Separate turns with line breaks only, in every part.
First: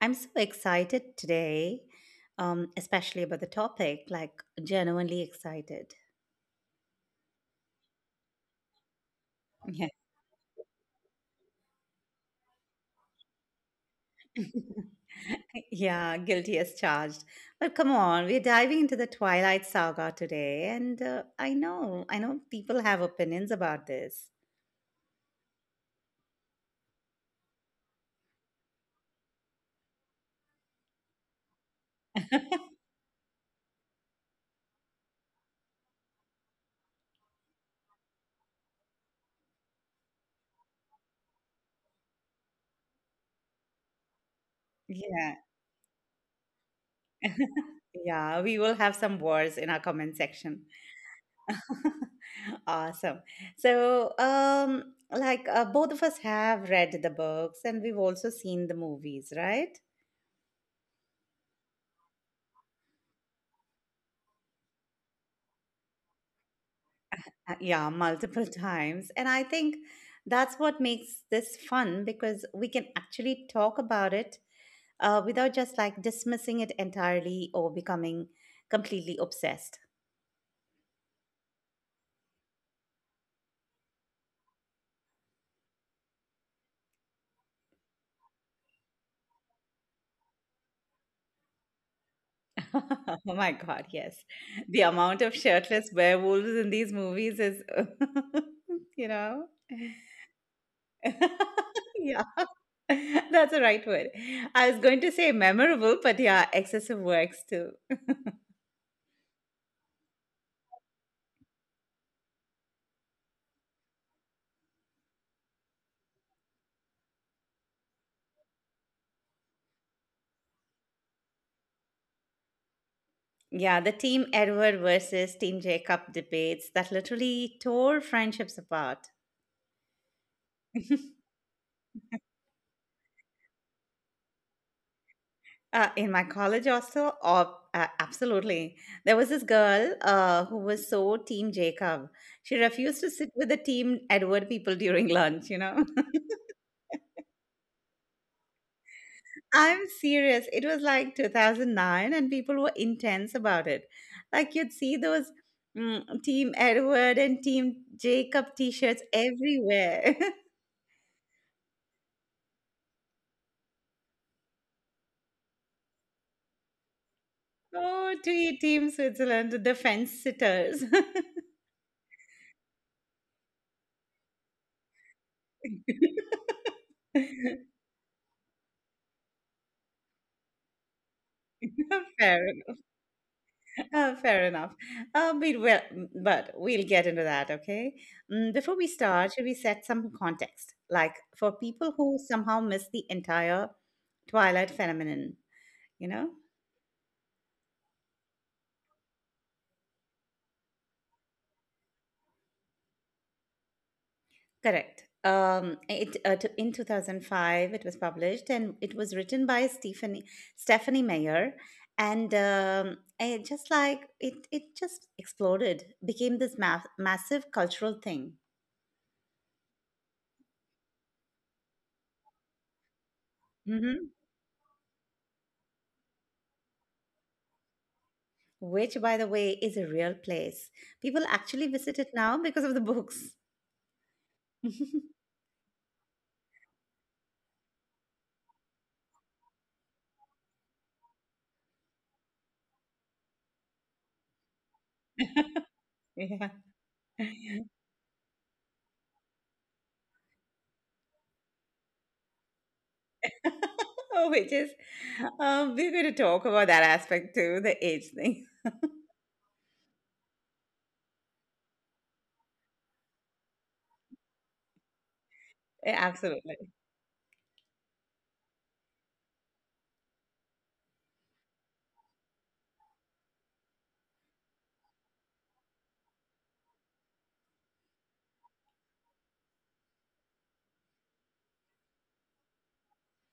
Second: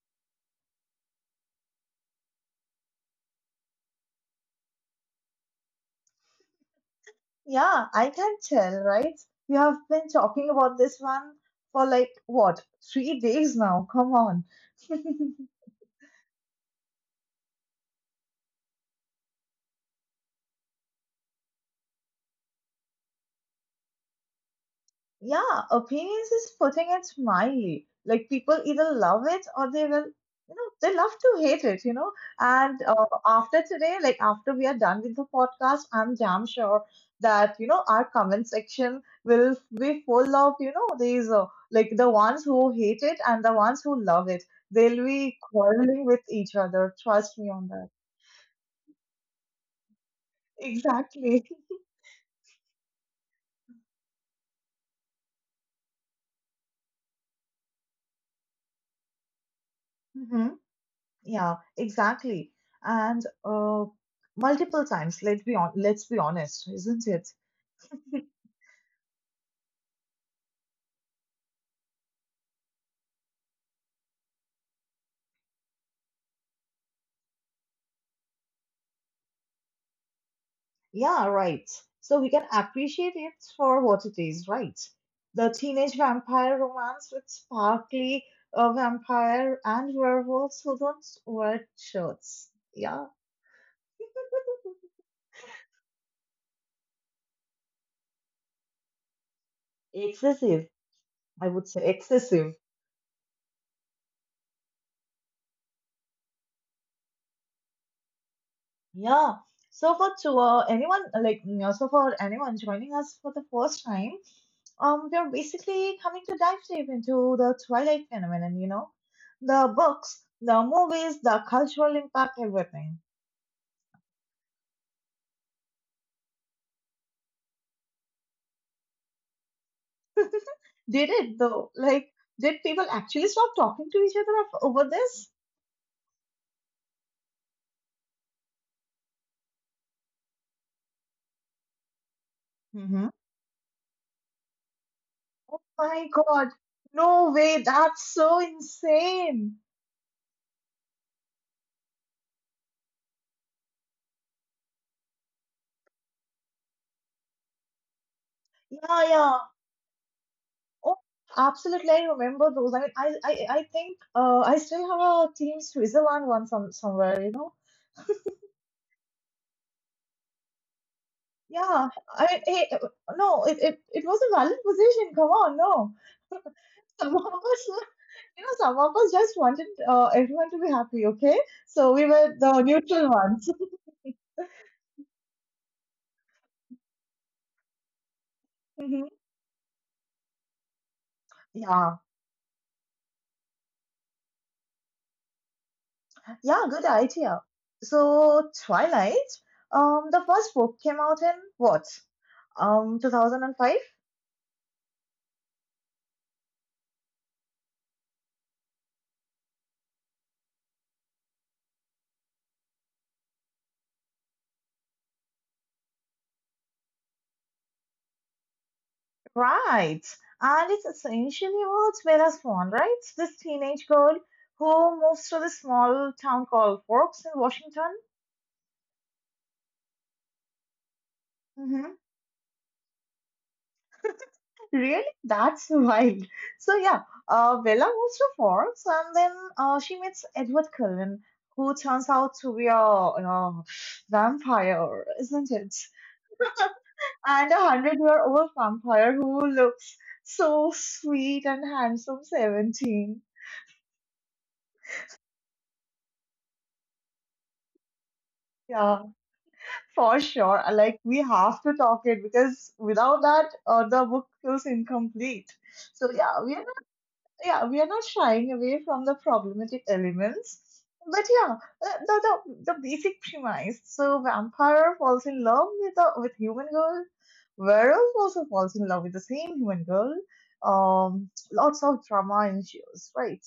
I'm so excited today, especially about the topic, like, genuinely excited.
Yeah, I can tell, right? You have
Yeah.
been talking about this one for like what, 3 days now? Come on.
Yeah, guilty as charged. But come on, we're diving into the Twilight saga today. And I know people have opinions about this.
Yeah, opinions is putting it mildly. Like people either love it or they will, you know, they love to hate it, you know. And After today, like after we are done with the podcast, I'm damn sure that, you know, our comment section will be full of, you know, these like the ones who hate it and the ones who love it. They'll be
Yeah,
quarreling with each other. Trust me on that.
yeah, we will have some wars in our comment section.
Exactly.
Awesome. So, like both of us have read the books and we've also seen the movies, right?
Yeah, exactly. And Multiple times, let's be honest, isn't it?
Yeah, multiple times. And I think that's what makes this fun because we can actually talk about it without just like dismissing it entirely or becoming completely obsessed.
Yeah, right. So we can appreciate it for what it is, right? The teenage vampire romance with sparkly vampire and werewolves who don't wear shirts. Yeah,
Oh my God, yes. The amount of shirtless werewolves in these movies is, you know.
excessive. I would say excessive.
Yeah. That's the right word. I was going to say memorable, but yeah, excessive works too.
Yeah. So for to anyone like you know, So for anyone joining us for the first time, we are basically coming to dive deep into the Twilight phenomenon. You know, the books, the movies, the cultural impact, everything.
Yeah, the Team Edward versus Team Jacob debates that literally tore friendships apart.
Did it though? Like, did people actually stop talking to each other af- over this?
In my college also, oh, absolutely. There was this girl who was so Team Jacob. She
hmm
refused to sit with the Team Edward people during lunch, you know?
My God, no way! That's so insane.
I'm serious. It was like 2009, and people were intense about it. Like you'd see those Team Edward and Team Jacob
Yeah,
T-shirts
yeah.
everywhere.
Oh, absolutely. I remember those. I think I still have a Team Switzerland one somewhere, you know?
Oh, to Team Switzerland, the fence sitters.
Yeah. I mean, eh, eh, no, it was a valid position. Come on, no. Some of us, you some of us just wanted everyone to be happy, okay? So we were
fair,
the
enough.
neutral ones.
Fair enough. But we'll get into that, okay? Before we
hmm
start, should we set some context? Like for
Yeah.
people who somehow miss the entire Twilight phenomenon, you know?
Yeah, good idea. So, Twilight, the first book came out in what? 2005?
Correct. In 2005 it was published and it was written by Stephanie Mayer, and it just like it just exploded, became this massive cultural thing.
Right. And it's essentially about Bella's Swan, right? This teenage girl
hmm
who moves to this small town called Forks in Washington.
Which, by the way, is a real place. People actually
hmm
visit it now because of the books.
Really? That's wild. So, yeah, Bella moves to Forks and then she meets Edward Cullen, who turns out to be a vampire, isn't it?
Yeah.
And a hundred-year-old vampire who looks so sweet and handsome 17.
Which is, we're going to talk about that aspect too, the age thing.
Yeah, for sure. I like we have to talk it because without that, the book feels incomplete. So yeah, we are
Absolutely.
not, yeah we are not shying away from the problematic elements. But yeah, the basic premise. So vampire falls in love with a with human girl. Werewolf also falls in love with the same human girl. Lots of drama ensues, right?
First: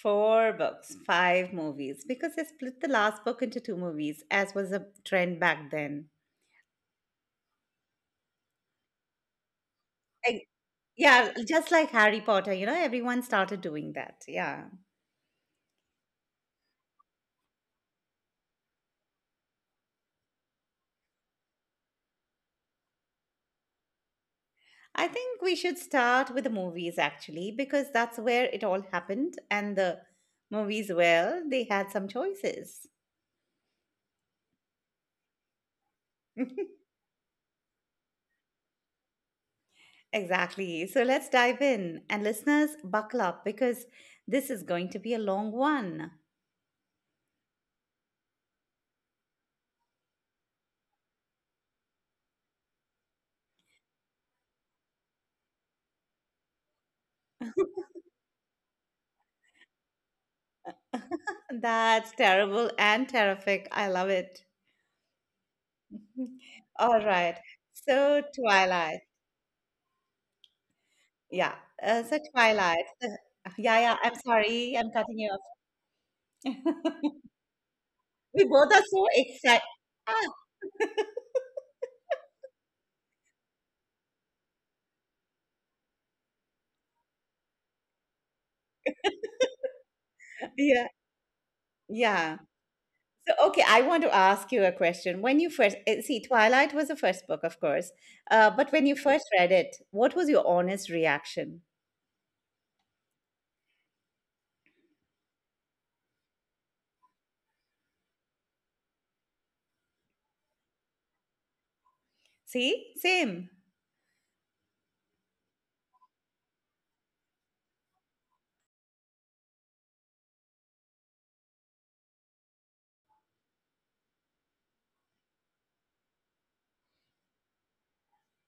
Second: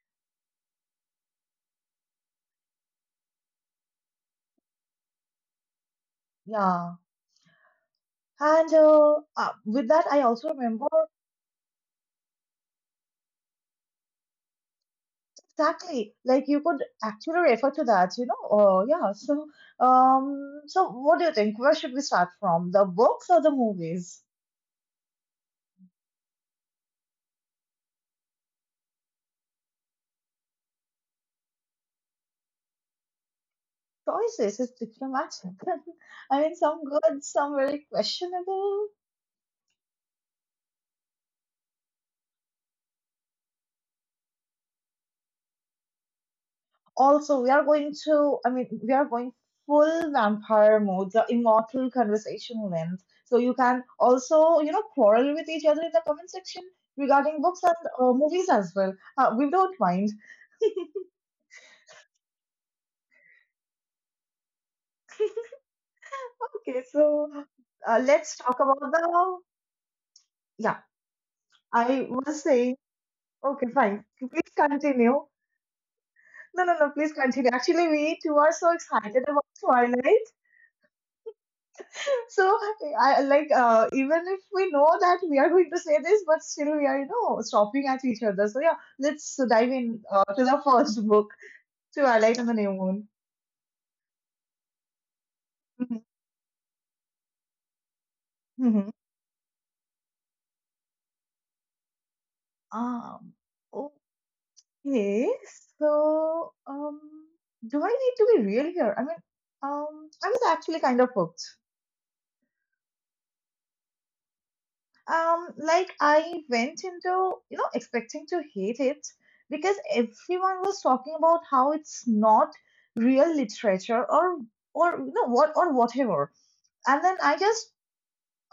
Four books, five movies, because they split the last book into two movies, as was a trend back then.
Yeah. And With that, I
I,
also remember.
yeah, just like Harry Potter, everyone started doing that. Yeah.
Exactly. Like you could actually refer to that, you know. Oh, yeah. So, so what do you think? Where should we start from? The books or the movies?
I think we should start with the movies actually, because that's where it all happened. And the movies, well, they had some choices.
Choices is diplomatic. I mean, some good, some very questionable.
Exactly. So let's dive in. And listeners, buckle up because this is going to be a long one.
Also, we are going full vampire mode, the immortal conversation length. So you can also, you know, quarrel with each other in the comment section regarding books and movies as well. We don't mind.
That's terrible and terrific. I love it. Mm.
Okay,
All
so
right. So
let's talk about
Twilight.
the. Yeah,
Yeah.
I
So
was saying.
Twilight.
Okay,
Yeah, yeah.
fine.
I'm
Please
sorry. I'm cutting
continue.
you off.
No, no, no. Please continue. Actually, we two
We
are
both
so
are so
excited about
excited.
Twilight. So, I like even if we know that we are going to say this, but still we are, you know, stopping at each other. So yeah, let's dive in to
Ah,
the
yeah.
first book,
Yeah.
Twilight and the New Moon.
So okay, I want to ask you a question. When you first
Mm-hmm.
see, Twilight was the first book, of course. But when you first read it, what was your honest reaction?
Mm-hmm. Um. Yes. So, do I need to be real here? I mean, I was actually kind of hooked.
See? Same.
Like I went into, you know, expecting to hate it because everyone was talking about how it's not real literature or you know what or whatever. And then I just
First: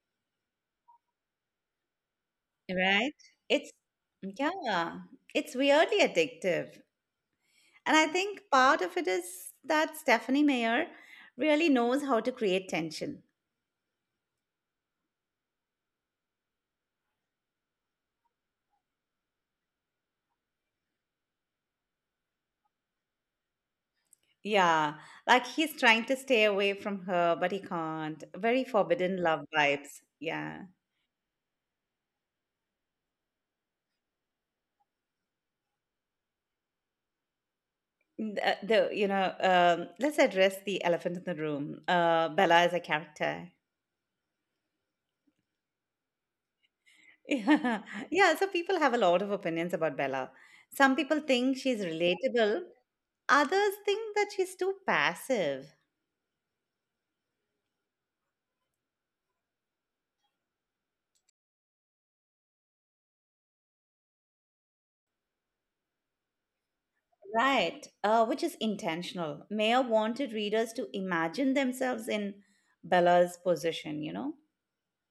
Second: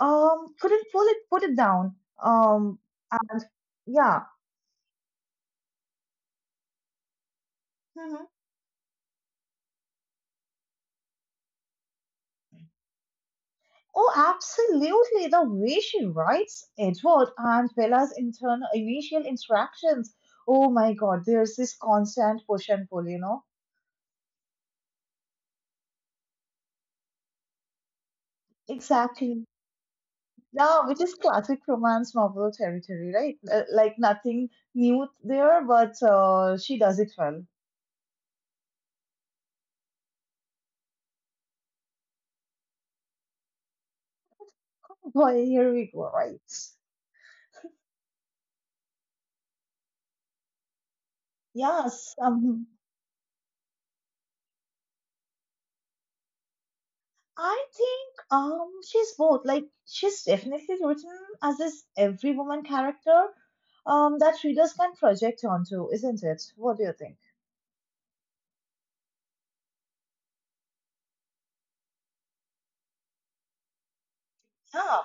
couldn't pull it put it down. Um,
Right?
and
It's
Yeah.
Yeah. It's weirdly addictive. And I
Mm-hmm.
think part of it is that Stephanie Meyer really knows how to create tension.
Oh, absolutely. The way she writes Edward and Bella's internal initial interactions. Oh my God, there's this constant push and pull, you know?
Yeah, like he's trying to stay away from her, but he can't. Very forbidden
Exactly.
love vibes. Yeah.
Yeah, which is classic romance novel territory, right? Like nothing new there, but she does it well.
Let's address the elephant in the room. Bella is a character.
Boy, here we go, right?
Yeah. Yeah, so people have a lot of opinions about Bella. Some people think she's
Yes.
relatable, others think that she's too passive.
I think she's both. Like she's definitely written as this every woman character that readers can project onto, isn't it? What do you think?
Right, which is intentional. Mayer wanted readers to imagine themselves in Bella's position, you know?
Yeah.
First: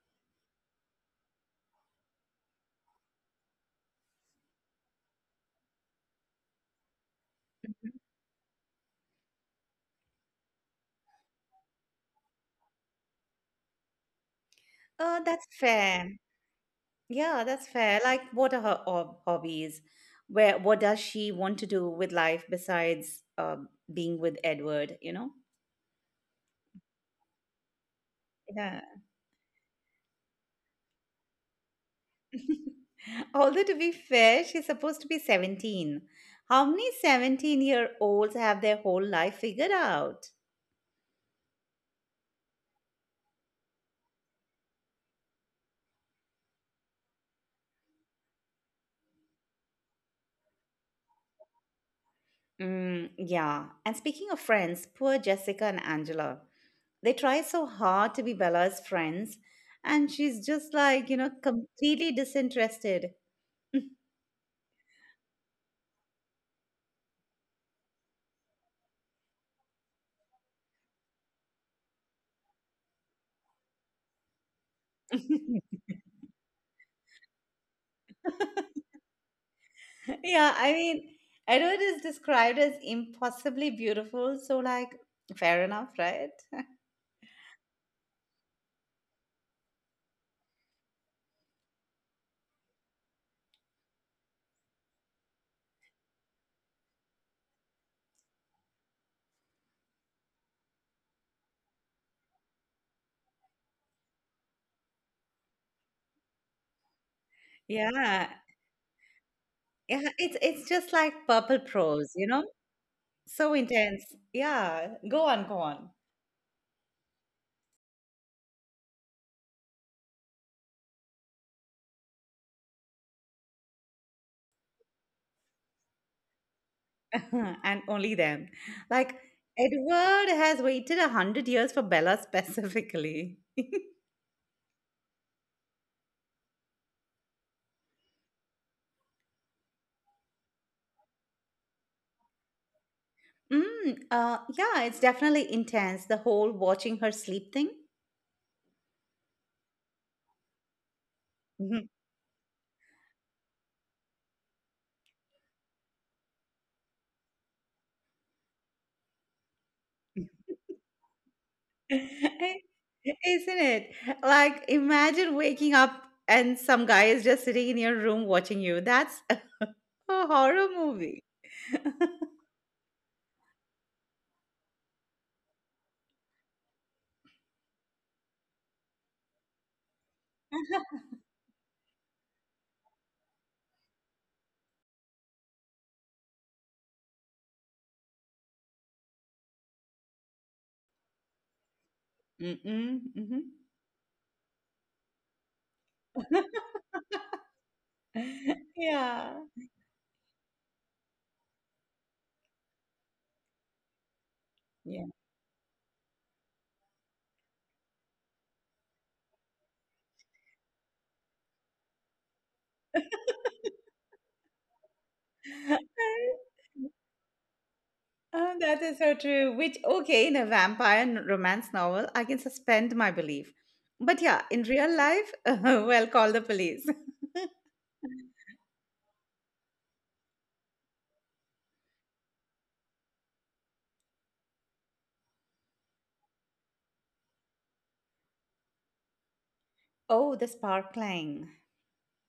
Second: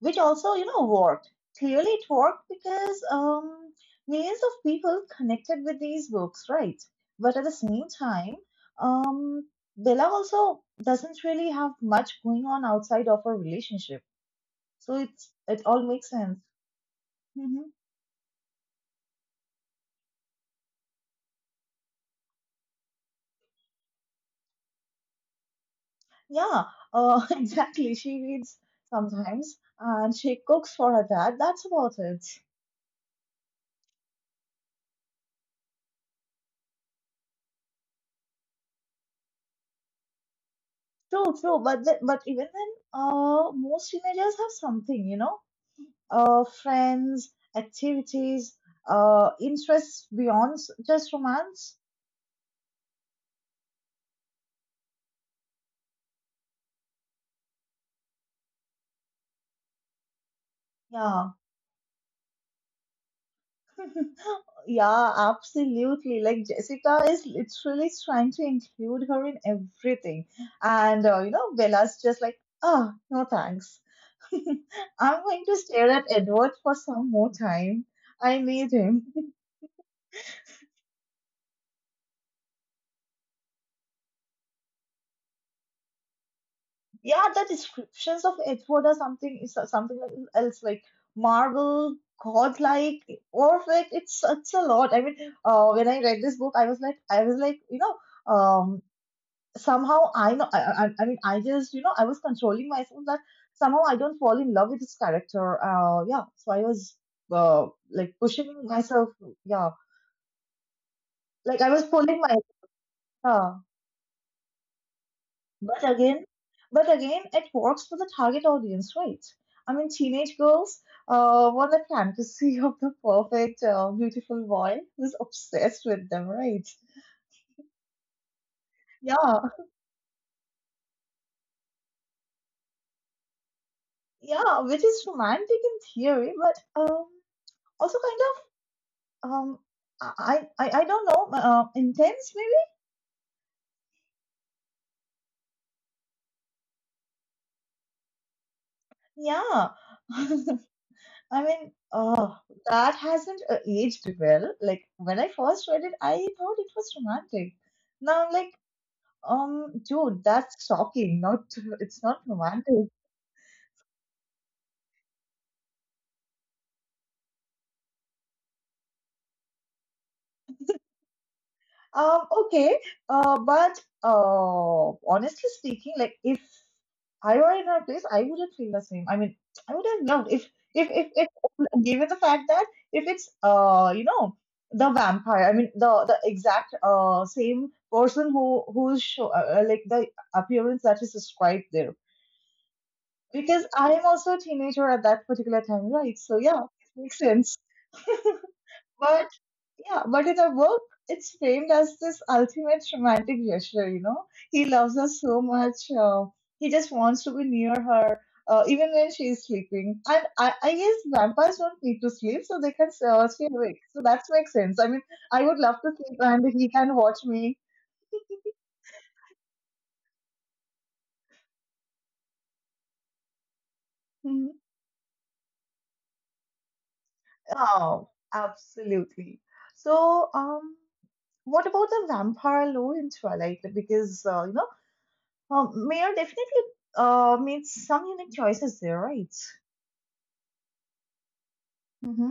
Which also, you know, worked. Clearly it worked because millions of people connected with these books, right? But at the same time, um Bella also doesn't really have much going on outside of her relationship. So it's
That's
it all makes
fair.
sense.
Yeah, that's
Mm-hmm.
fair. Like, what are her hobbies? What does she want to do with life besides being with Edward, you know?
Yeah, exactly. She reads
Yeah.
sometimes and she cooks for her dad. That's about it.
Although, to be fair, she's supposed to be 17. How many 17-year-olds have their whole life figured out?
True, true. But even then, most teenagers have something, you know, friends, activities, just romance.
Mm, yeah. And speaking of friends, poor Jessica and Angela. They try so hard to be Bella's friends, and she's just like,
Yeah,
completely disinterested.
yeah, absolutely. Like Jessica is literally trying to include her in everything, and you know, Bella's just like, ah, no thanks. I'm going to stare at Edward for some more time. I need him.
Yeah, I mean, Edward is described as impossibly beautiful, so like, fair enough, right?
Yeah, the descriptions of Edward are something else like marble, godlike, perfect. It's a lot. I mean, when I read this book, I was like, you know, um, somehow I know. I mean, I just you know, I was controlling myself that somehow I don't fall in love with this character. Yeah. So I was uh like
Yeah.
pushing myself. Yeah,
Yeah, it's just like
like
purple
I was
prose,
pulling
you
my.
know?
Yeah.
So intense. Yeah. Go on, go
But
on.
again, but again, it works for the target audience, right? I mean, teenage girls want the fantasy of the perfect, beautiful boy who's obsessed with them, right?
And only them. Like
Yeah,
Edward has waited 100 years for Bella specifically.
yeah, which is romantic in theory, but also kind of I don't know, intense maybe.
Mm, yeah, it's definitely intense. The whole watching her sleep thing.
Yeah, I mean,
Mhm.
oh, that hasn't aged well. Like when I first read it, I thought it was romantic. Now I'm like, dude, that's shocking. Not, it's not romantic.
Isn't it? Like, imagine waking up and some guy is just sitting in your room watching you. That's a horror movie.
Okay. But Honestly speaking, like if I were in her place, I wouldn't feel the same. I mean, I would have loved if given the fact that if it's you know, the vampire. I mean, the exact same person like the appearance that is described there.
Mm-mm, mhm.
Because I am also a teenager at that particular time, right? So yeah, it makes sense. But
Yeah.
Yeah, but in our book, it's framed as this ultimate romantic gesture, you know? He loves her
Yeah.
so much. He just wants to be near her, even when she's sleeping. And I guess vampires don't need to sleep, so they can stay awake. So that makes sense. I mean, I would love to sleep and he can watch me.
Oh, that is so true. Which, okay, in a vampire romance novel, I can suspend my belief. But yeah,
Mhm.
in real life, well, call the police.
Oh, absolutely. So, what about the vampire lore in Twilight? Because you know, Mayor definitely makes some unique choices there, right?
Oh, the sparkling.
Mm-hmm.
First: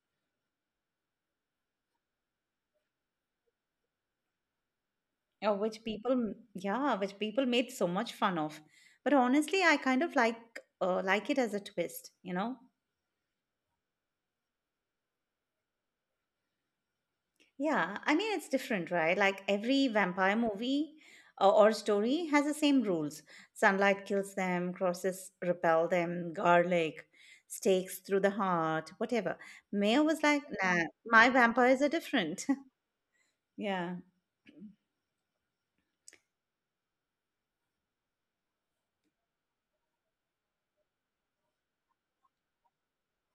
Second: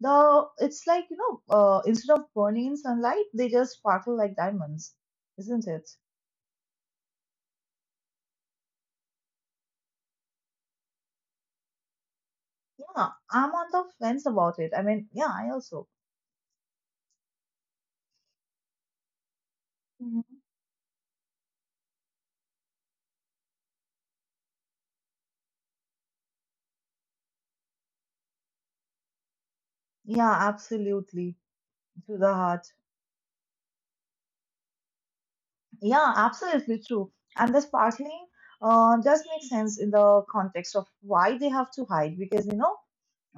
The it's like you know, instead of burning in sunlight, they just sparkle like diamonds,
Oh,
isn't
which
it?
people, yeah, which people made so much fun of. But honestly, I kind of like it as a twist, you know?
Yeah, I'm on the fence about it. I mean, yeah, I also.
Yeah, I mean it's different, right? Like every vampire
hmm
movie or story has the same rules. Sunlight kills them, crosses repel them, garlic, stakes through the heart, whatever. Mayor was
Yeah,
like, nah, my
absolutely.
vampires are
To the
different.
heart.
Yeah,
Yeah, absolutely true. And the sparkling does make sense in the context of why they have to hide because, you know,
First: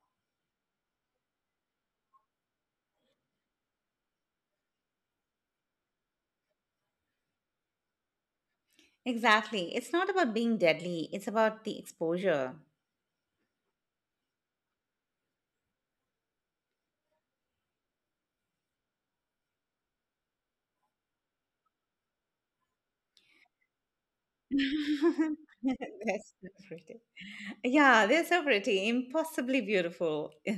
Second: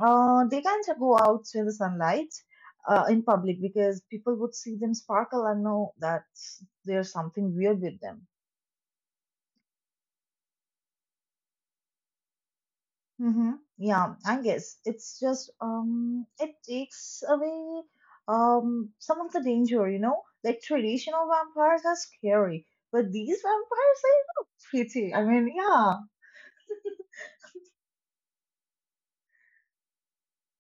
uh, they can't go out to the sunlight in public because people would see them sparkle and know that there's something weird with them.
exactly. It's not about being deadly, it's about the exposure.
Mm-hmm. Yeah, I guess it's just it takes away some of the danger, you know. Like traditional vampires are scary, but these vampires are pretty. I mean, yeah,
That's different. Yeah, they're so pretty, impossibly beautiful.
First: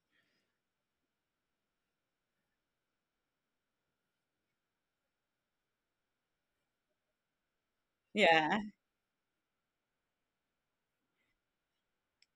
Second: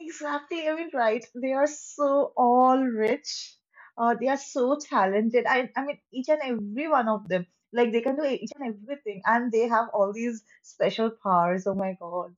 exactly. I mean, right. They are so all rich. They are so talented. I mean, each and every one of them. Like they can do each
Yeah,
and everything, and they have all these special powers. Oh my God.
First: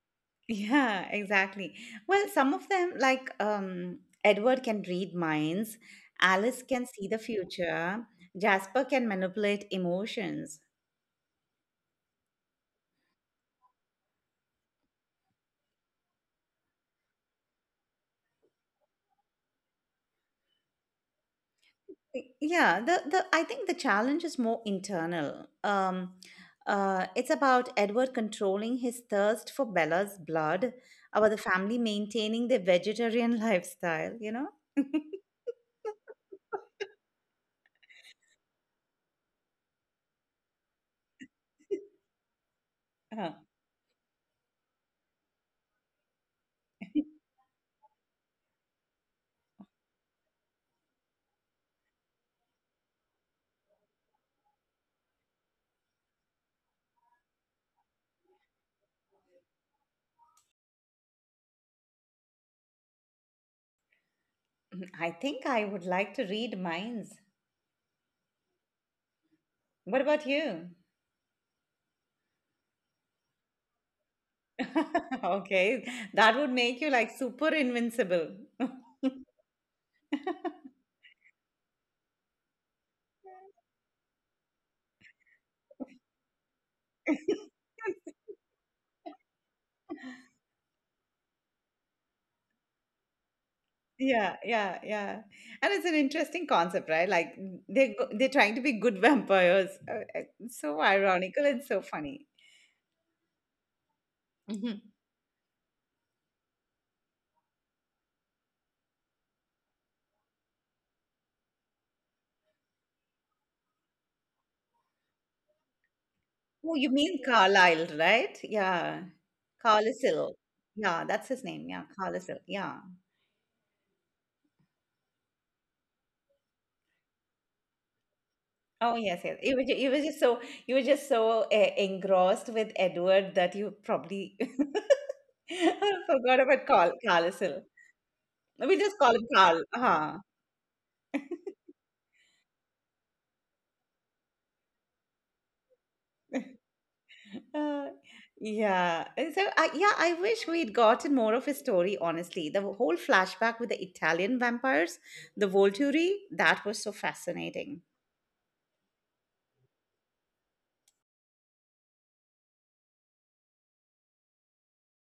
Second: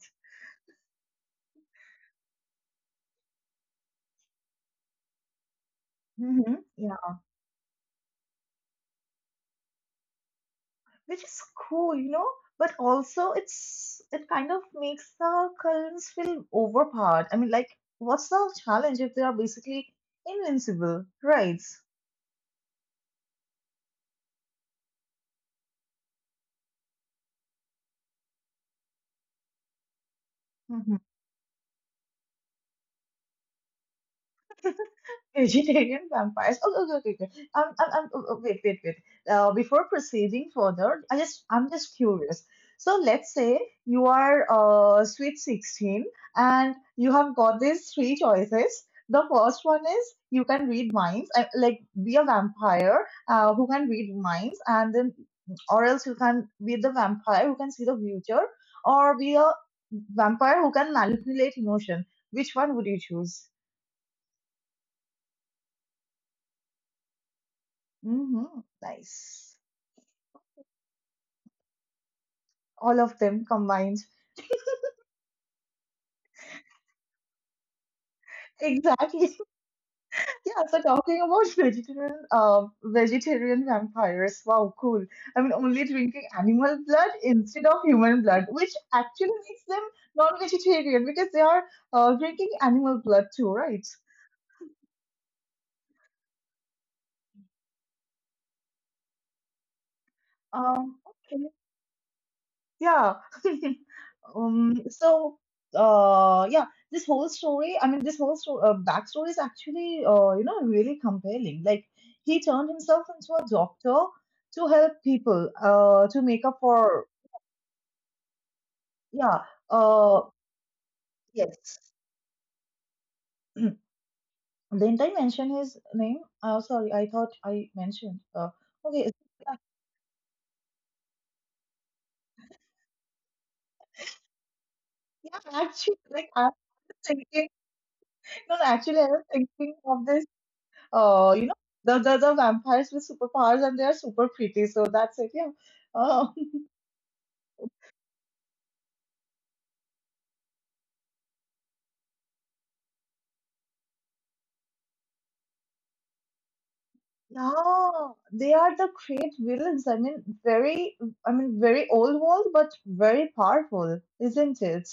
yeah, exactly. Well, some of them, like Edward can read minds, Alice can see
Yeah,
the future, Jasper can manipulate emotions.
which is cool, you know. But also, it's it kind of makes the Cullens feel overpowered. I mean, like, what's the challenge if they are basically invincible, right?
Yeah, the I think the challenge is more internal. It's about Edward controlling his thirst for Bella's blood, about the family maintaining their vegetarian lifestyle, you know?
Vegetarian vampires. Okay, okay, okay, okay. Oh, oh, wait. Before proceeding further, I just, I'm just curious. So let's say you are sweet 16 and you have got these three choices. The first one is you can read minds, like be a vampire who can read minds, and then, or else you can be the vampire who can see the future, or be a vampire who can manipulate emotion. Which one would you choose?
I think I would like to read minds.
Hmm. Nice.
What about you?
All of them combined.
Okay, that would make you like super invincible.
Exactly. Yeah, so talking about vegetarian vampires. Wow, cool. I mean, only drinking animal blood instead of human blood, which actually makes them non-vegetarian because they are drinking animal blood too, right?
Yeah, yeah, yeah. And it's an interesting concept, right? Like they're trying to be good vampires. It's so
Um,
ironical
okay.
and so funny.
Yeah.
Mhm.
Um, so, uh, yeah, this whole story, I mean, backstory is actually, you know, really compelling. Like, he turned himself into a doctor to help people, to make up
Oh, you
for,
mean Carlyle, right? Yeah.
yeah, uh,
Carlisle. Yeah, that's his name. Yeah,
yes.
Carlisle. Yeah.
Didn't I mention his name? Oh, sorry, I thought I mentioned.
Oh
Okay,
yes, yes. You were
yeah,
you were just so engrossed with Edward that you probably
yeah. Actually, like,
forgot
I was
about Carl
thinking,
Carlisle.
no, no,
We'll just
actually,
call
I
him
was
Carl.
thinking of
Uh-huh.
this. You know, the vampires with superpowers and they are super pretty. So that's it. Yeah. Oh,
Uh, yeah. So I, yeah, I wish we'd gotten more of his story. Honestly, the whole flashback with the Italian vampires, the Volturi, that was so fascinating.
yeah. They are the great villains. I mean, very old world, but very powerful, isn't it?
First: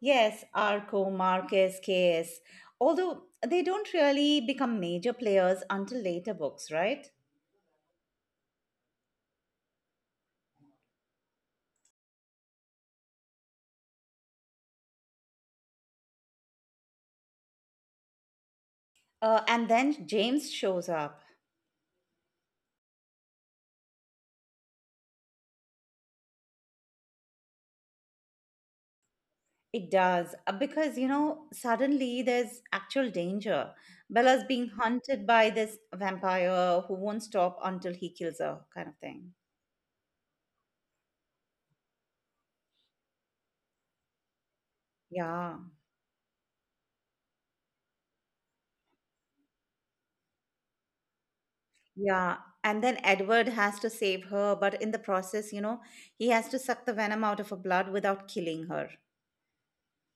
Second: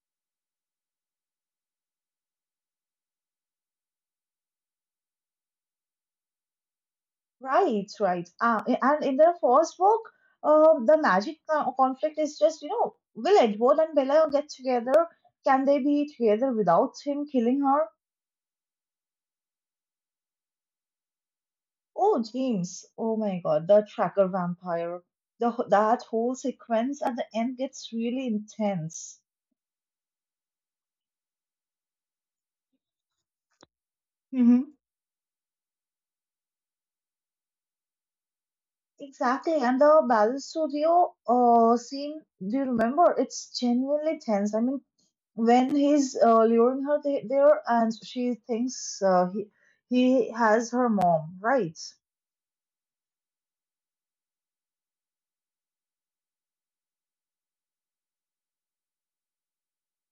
Yes, Arco, Marcus, Caius. Although they don't really become major players until later books, right?
Right, right. And in their first book, the conflict is just, you know, will Edward and Bella get together? Can they be together without him killing her?
And then James shows up.
Oh, James. Oh my God, the tracker vampire. The that whole sequence at the end gets really intense.
It does. Because, suddenly there's actual danger. Bella's being
Hmm.
hunted by this vampire who won't stop until he kills her, kind of thing.
Exactly, and the Battle Studio scene. Do you remember? It's genuinely tense. I mean,
Yeah.
when he's luring her there, and she thinks he has her mom, right?
Yeah. And then Edward has to save her. But in the process, he has to suck the venom out of her blood without killing her.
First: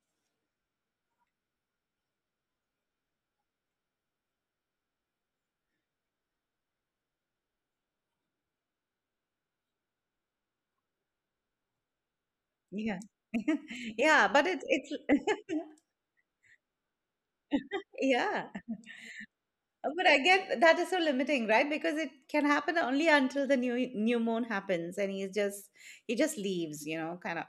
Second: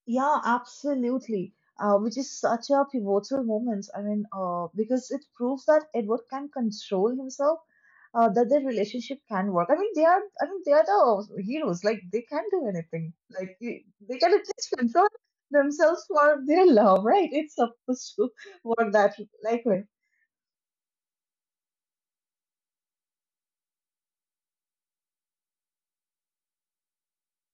Yeah, absolutely. Which is such a pivotal moment. I mean, because it proves that Edward can control himself, that their relationship can work. I mean, they are, I mean, they are the heroes. Like they can do
Yeah.
anything. Like they they
Yeah.
can at
But
least control themselves for their love, right? It's supposed to
yeah.
work that like when,
But again, that is so limiting, right? Because it can happen only until the new moon happens, and he just leaves, kind of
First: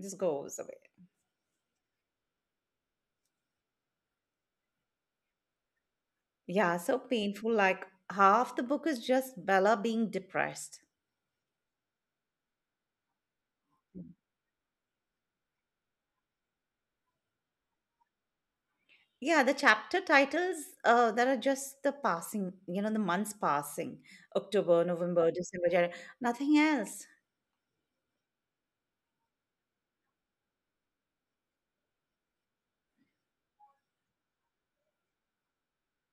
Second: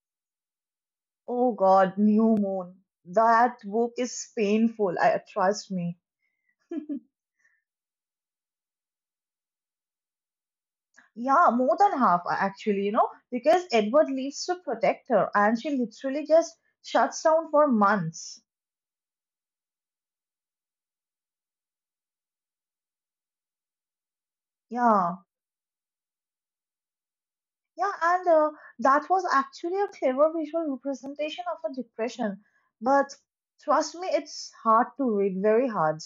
just goes away.
oh God, New Moon. That book is painful. I trust me.
Yeah, so painful. Like half the book is just Bella being depressed.
Yeah, more than half actually, you know, because Edward leaves to protect her and she literally just shuts down for months.
Yeah, the chapter titles that are just the passing, the months passing, October,
Yeah,
November, December, January, nothing else.
yeah, and that was actually a clever visual representation of a depression. But trust me, it's hard to read, very hard.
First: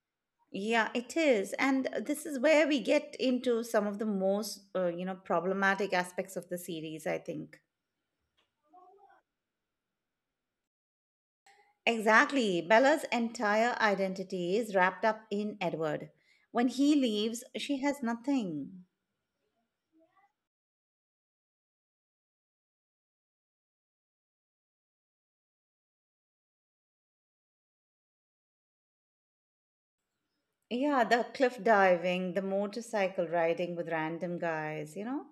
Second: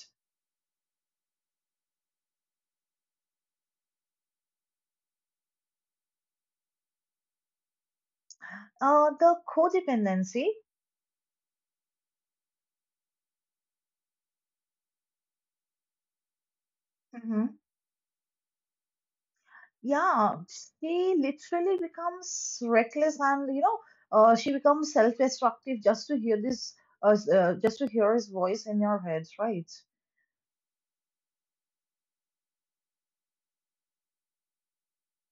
Yeah, it is. And this is where we get into some of the most, problematic aspects of the series, I think.
The codependency,
Exactly. Bella's entire identity is wrapped up in Edward. When he leaves,
hmm,
she has nothing.
yeah, she literally becomes reckless and, you know, she becomes self-destructive just to hear this, just to hear his voice in your head, right?
Yeah, the cliff diving, the motorcycle riding with random guys, you know?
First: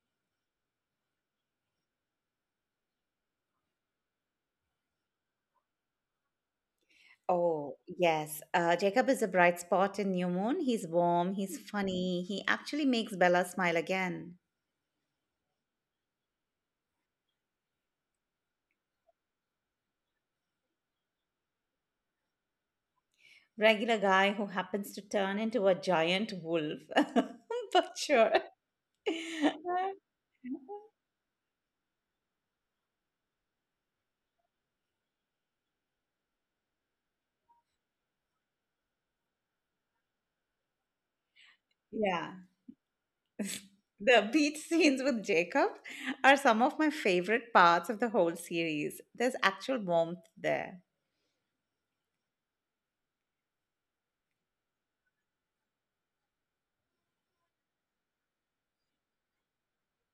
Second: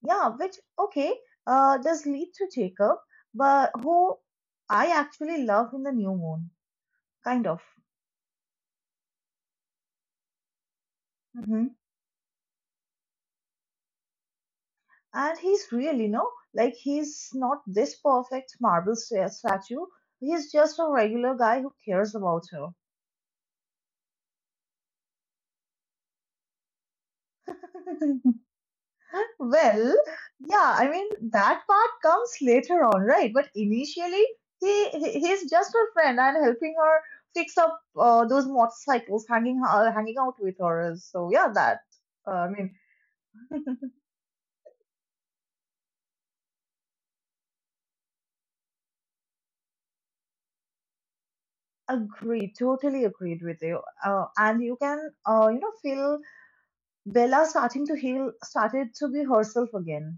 Yeah, which okay, does lead to Jacob, but who I actually love in the new moon, kind of.
Oh, yes. Jacob is a bright spot in New Moon. He's warm, he's
Hmm.
funny. He actually makes Bella smile again.
And he's really no, like he's not this perfect statue. He's just a regular guy who cares about her.
Regular guy who happens to turn into a giant wolf. But sure.
Well, yeah, I mean that part comes later on, right? But initially, he he's just her friend and helping her fix up those motorcycles, hanging out with her. So yeah, that
Yeah.
I mean,
The beach scenes with Jacob are some of my favorite parts of the whole series. There's actual warmth there.
agreed, totally agreed with you. And you can, you know, feel Bella starting to heal, started to be herself again.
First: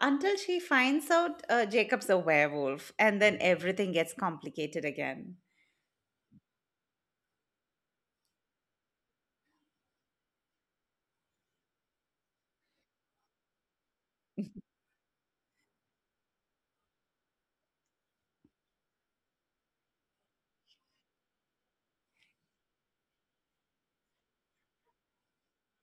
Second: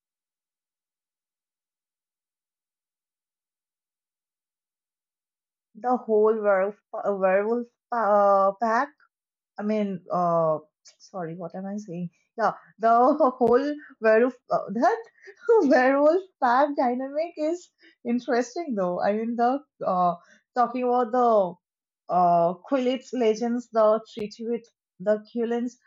Until she finds out Jacob's a werewolf, and then everything gets complicated again.
The whole werewolf pack. I mean, sorry, what am I saying? Yeah, the whole werewolf that werewolf pack dynamic is interesting though. I mean, the uh, talking about the Quilex legends, the treaty with the Culins.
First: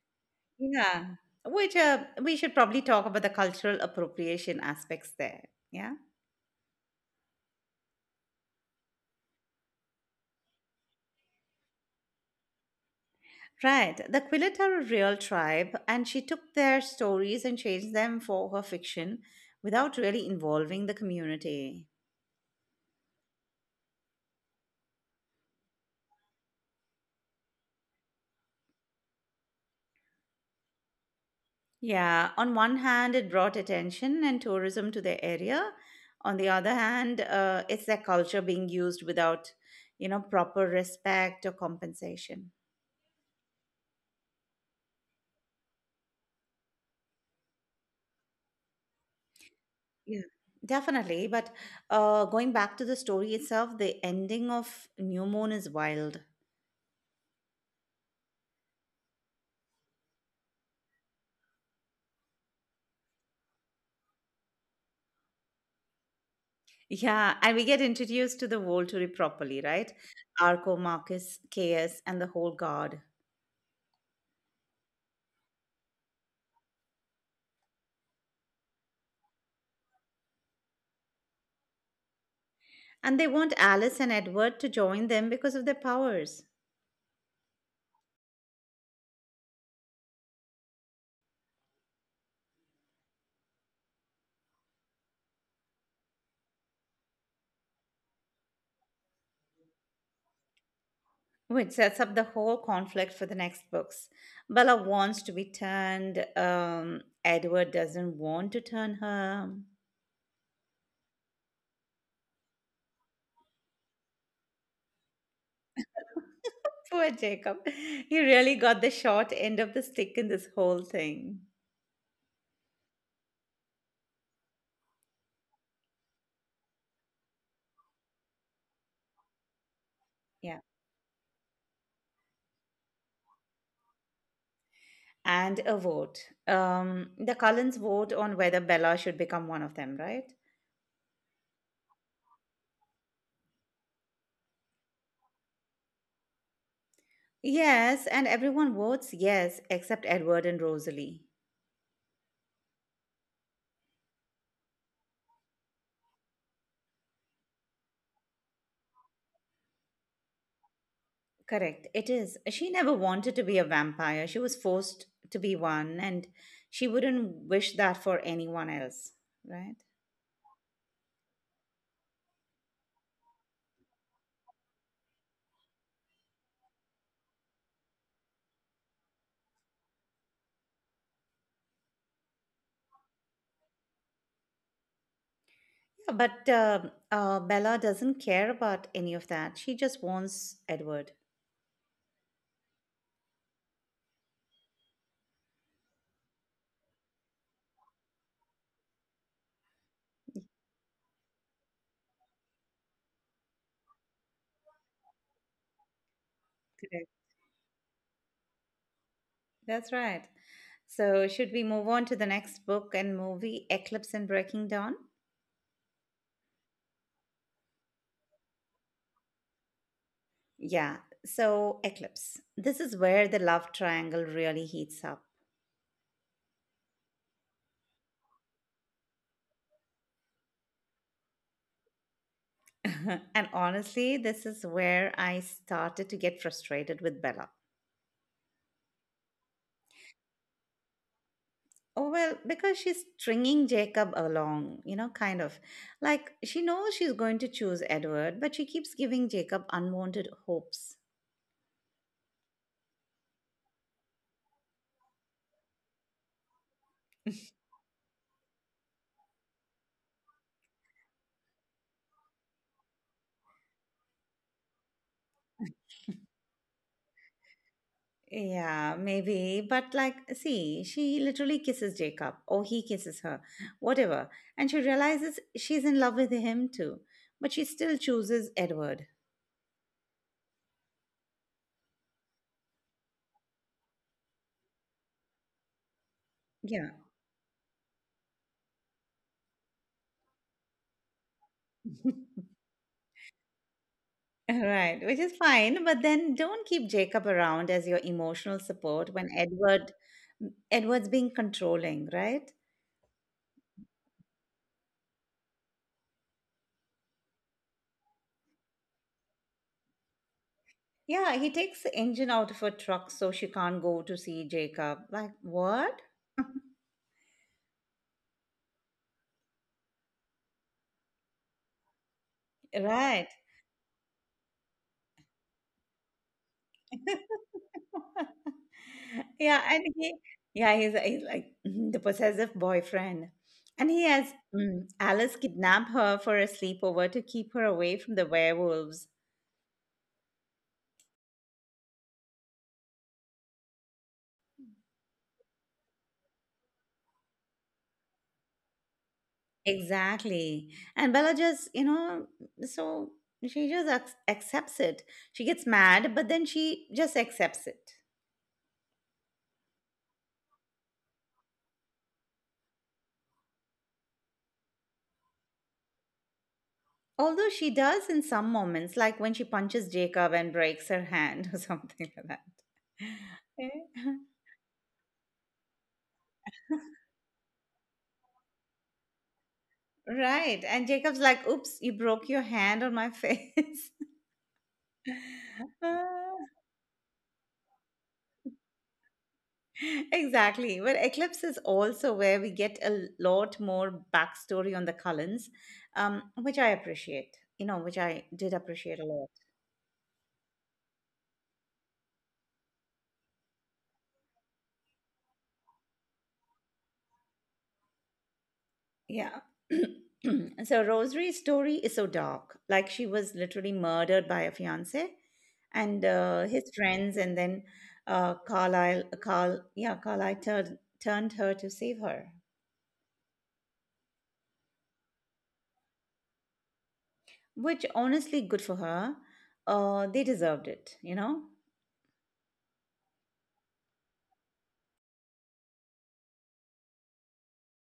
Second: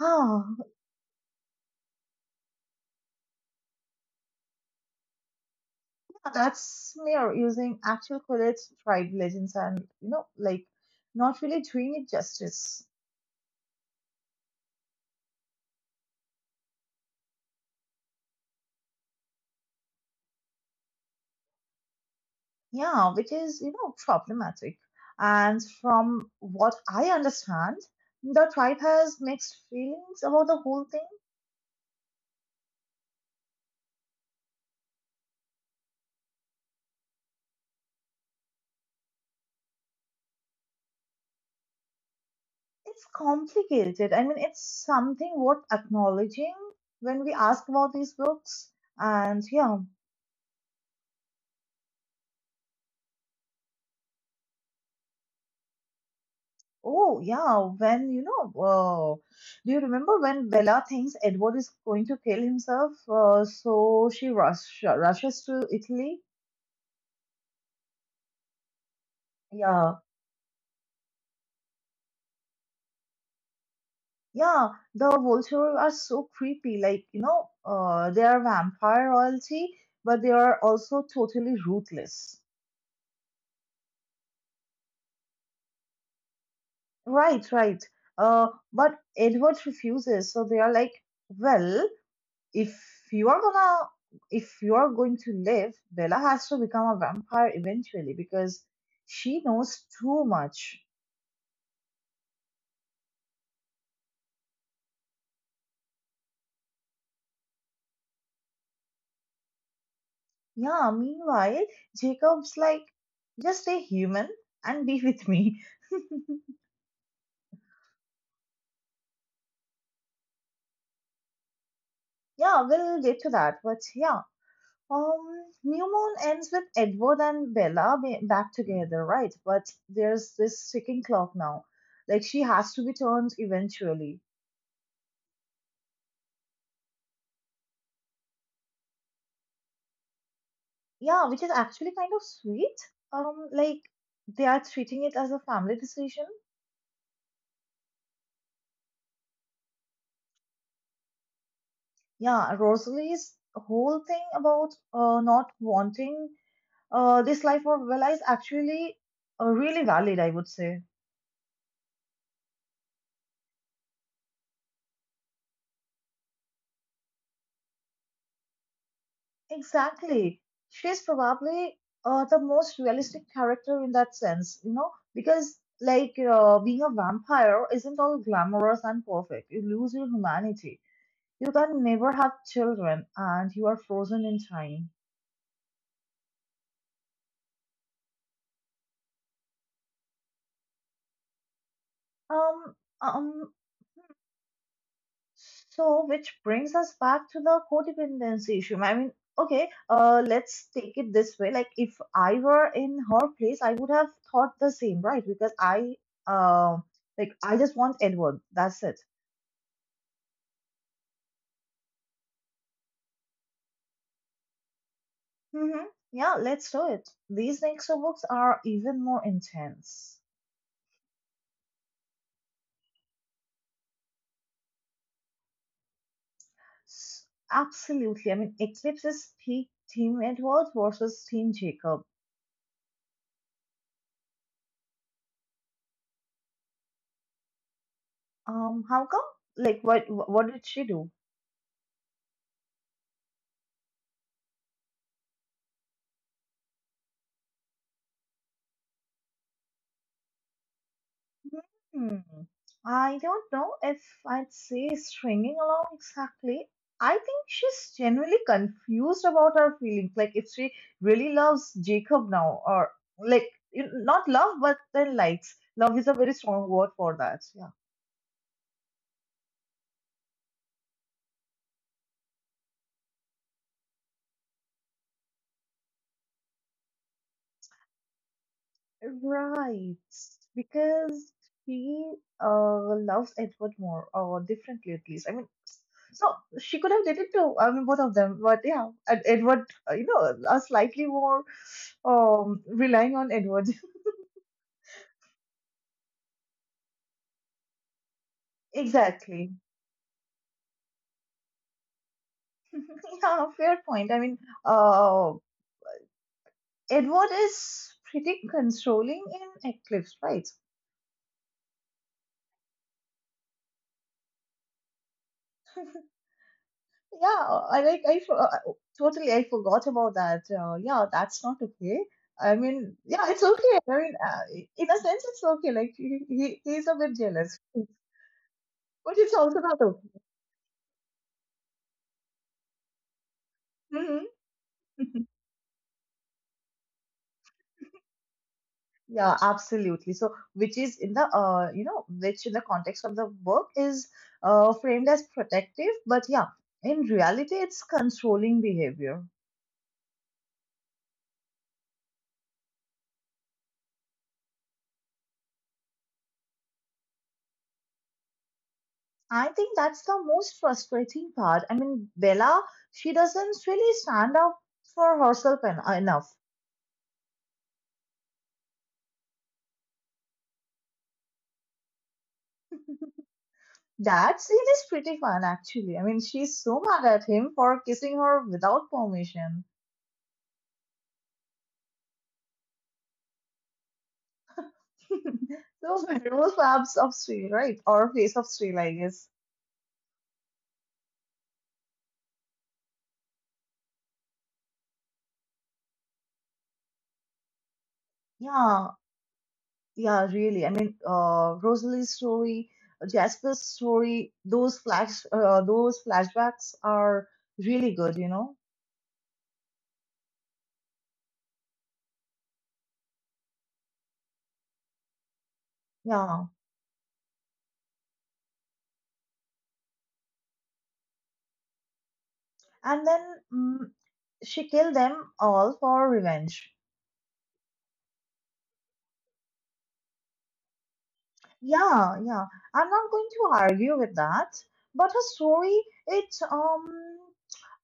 Huh.
Yeah. Which we should probably talk about the cultural appropriation aspects there. Yeah.
That's they are using actual Quidditch tribe legends and, you know, like not really doing it justice.
Right. The Quillet are a real tribe, and she took their stories and changed them for her fiction without really involving the community.
Yeah, which is, you know, problematic. And from what I understand, the tribe has mixed feelings about the whole thing.
Yeah, on one hand, it brought attention and tourism to the area. On the other hand, it's their culture being used without, proper respect or compensation.
It's complicated. I mean, it's something worth acknowledging when we ask about these books. And yeah,
Yeah. Definitely, but going back to the story itself, the ending of New Moon is wild.
oh, yeah, when you know, do you remember when Bella thinks Edward is going to kill himself? So she rushes to Italy.
Yeah, and we get introduced to the Volturi properly, right?
Yeah,
Arco, Marcus, Caius, and the whole guard.
yeah, the vultures are so creepy. Like, you know, they are vampire royalty, but they are also totally ruthless.
And they want Alice and Edward to join them because of their powers.
Right, right. Uh, but Edward refuses, so they are like, well, if you are gonna, if you are going to live, Bella has to become a vampire eventually because she knows too much.
Which sets up the whole conflict for the next books. Bella wants to be turned, Edward doesn't want to turn her.
Yeah, meanwhile, Jacob's like, just stay human and be with me.
Poor Jacob. He really got the short end of the stick in this whole thing.
Yeah, we'll get to that. But yeah, um, New Moon ends with Edward and Bella back together, right? But there's
Yeah.
this ticking clock now. Like she has to be turned eventually.
And a vote. The Cullens vote on whether Bella should become one of them, right?
Yeah, which is actually kind of sweet. Like they are treating it as a family decision.
Yes, and everyone votes yes except Edward and Rosalie.
Yeah, Rosalie's whole thing about not wanting this life for Villa is actually really valid, I would say.
Correct. It is. She never wanted to be a vampire. She was forced to be one, and she wouldn't wish that for anyone else, right?
Exactly. She's probably the most realistic character in that sense, you know, because like being a vampire isn't all glamorous and perfect. You lose your humanity. You can never have children and you are frozen in time.
Yeah, but Bella doesn't care about any of that. She just wants Edward.
Um, um, so which brings us back to the codependency issue. I mean, okay, let's take it this way. Like, if I were in her place, I would have thought the same, right? Because I, uh,
Correct.
like, I just want Edward. That's it.
That's right. So, should we move on to the next book and movie, Eclipse and Breaking Dawn?
Mm-hmm. Yeah, let's do it. These next two books are even more intense.
Yeah. So, Eclipse. This is where the love triangle really heats up.
S- Absolutely. I mean, Eclipse is peak Team Edward versus Team Jacob.
And honestly, this is where I started to get frustrated with Bella.
How come? Like, what did she do?
Oh, well, because she's stringing Jacob along, kind of. Like, she knows she's going to choose Edward, but she keeps giving Jacob unwanted hopes.
Hmm. I don't know if I'd say stringing along exactly. I think she's genuinely confused about her feelings. Like, if she really loves Jacob now, or like, not love, but then likes. Love is a very strong word for that. Yeah.
Yeah, maybe. But, like, see, she literally kisses Jacob, or he kisses her, whatever. And she realizes she's in love with him too. But she still chooses Edward.
Right. Because she loves Edward more, or differently at least. I mean, so she
Yeah.
could have dated two, I mean, both of them, but yeah, Edward, you know, a slightly more um, relying on Edward.
Right, which is fine, but then don't keep Jacob around as your emotional support when
Exactly.
Edward's being controlling, right?
Yeah, fair point. I mean, uh, Edward is pretty controlling in Eclipse, right?
Yeah, he takes the engine out of her truck so she can't go to see Jacob. Like, what?
Yeah, I like totally I forgot about that. Yeah, that's not okay. I mean,
Right.
yeah, it's okay. I mean, in a sense, it's okay. Like he, he's a bit jealous, but it's
Yeah,
also
and
not okay.
he's like the possessive boyfriend. And he
Mm-hmm.
has Alice kidnap her for a sleepover to keep her away from the werewolves.
Yeah, absolutely. So, which is in the you know, which in the context of the work is framed as protective, but yeah, in reality, it's controlling behavior.
Exactly. And Bella just, so she just accepts it. She gets mad, but then she just accepts it.
I think that's the most frustrating part. I mean, Bella, she doesn't really stand up for herself en enough.
Although she does in some moments, like when she punches Jacob and breaks her hand or something like that. Eh?
That scene is pretty fun, actually. I mean, she's so mad at him for kissing her without permission.
Right. And Jacob's like, oops, you broke your hand on my face.
So,
Ah.
Meryl Fab's of Steel, right? Or Face of Steel, I guess.
Exactly. Well, Eclipse is also where we get a lot more backstory on the Cullens, which I did
Yeah,
appreciate a lot.
yeah, really. I mean, Rosalie's story, Jasper's story, those those flashbacks are really good, you know?
Yeah. So Rosary's story is so dark. Like she was literally murdered by a fiance and
Yeah.
his friends, and then Carlisle turned her to save her,
And then mm, she killed them all for revenge.
which honestly, good for her. They deserved it, you know?
Yeah, yeah. I'm not going to argue with that, but her story, it um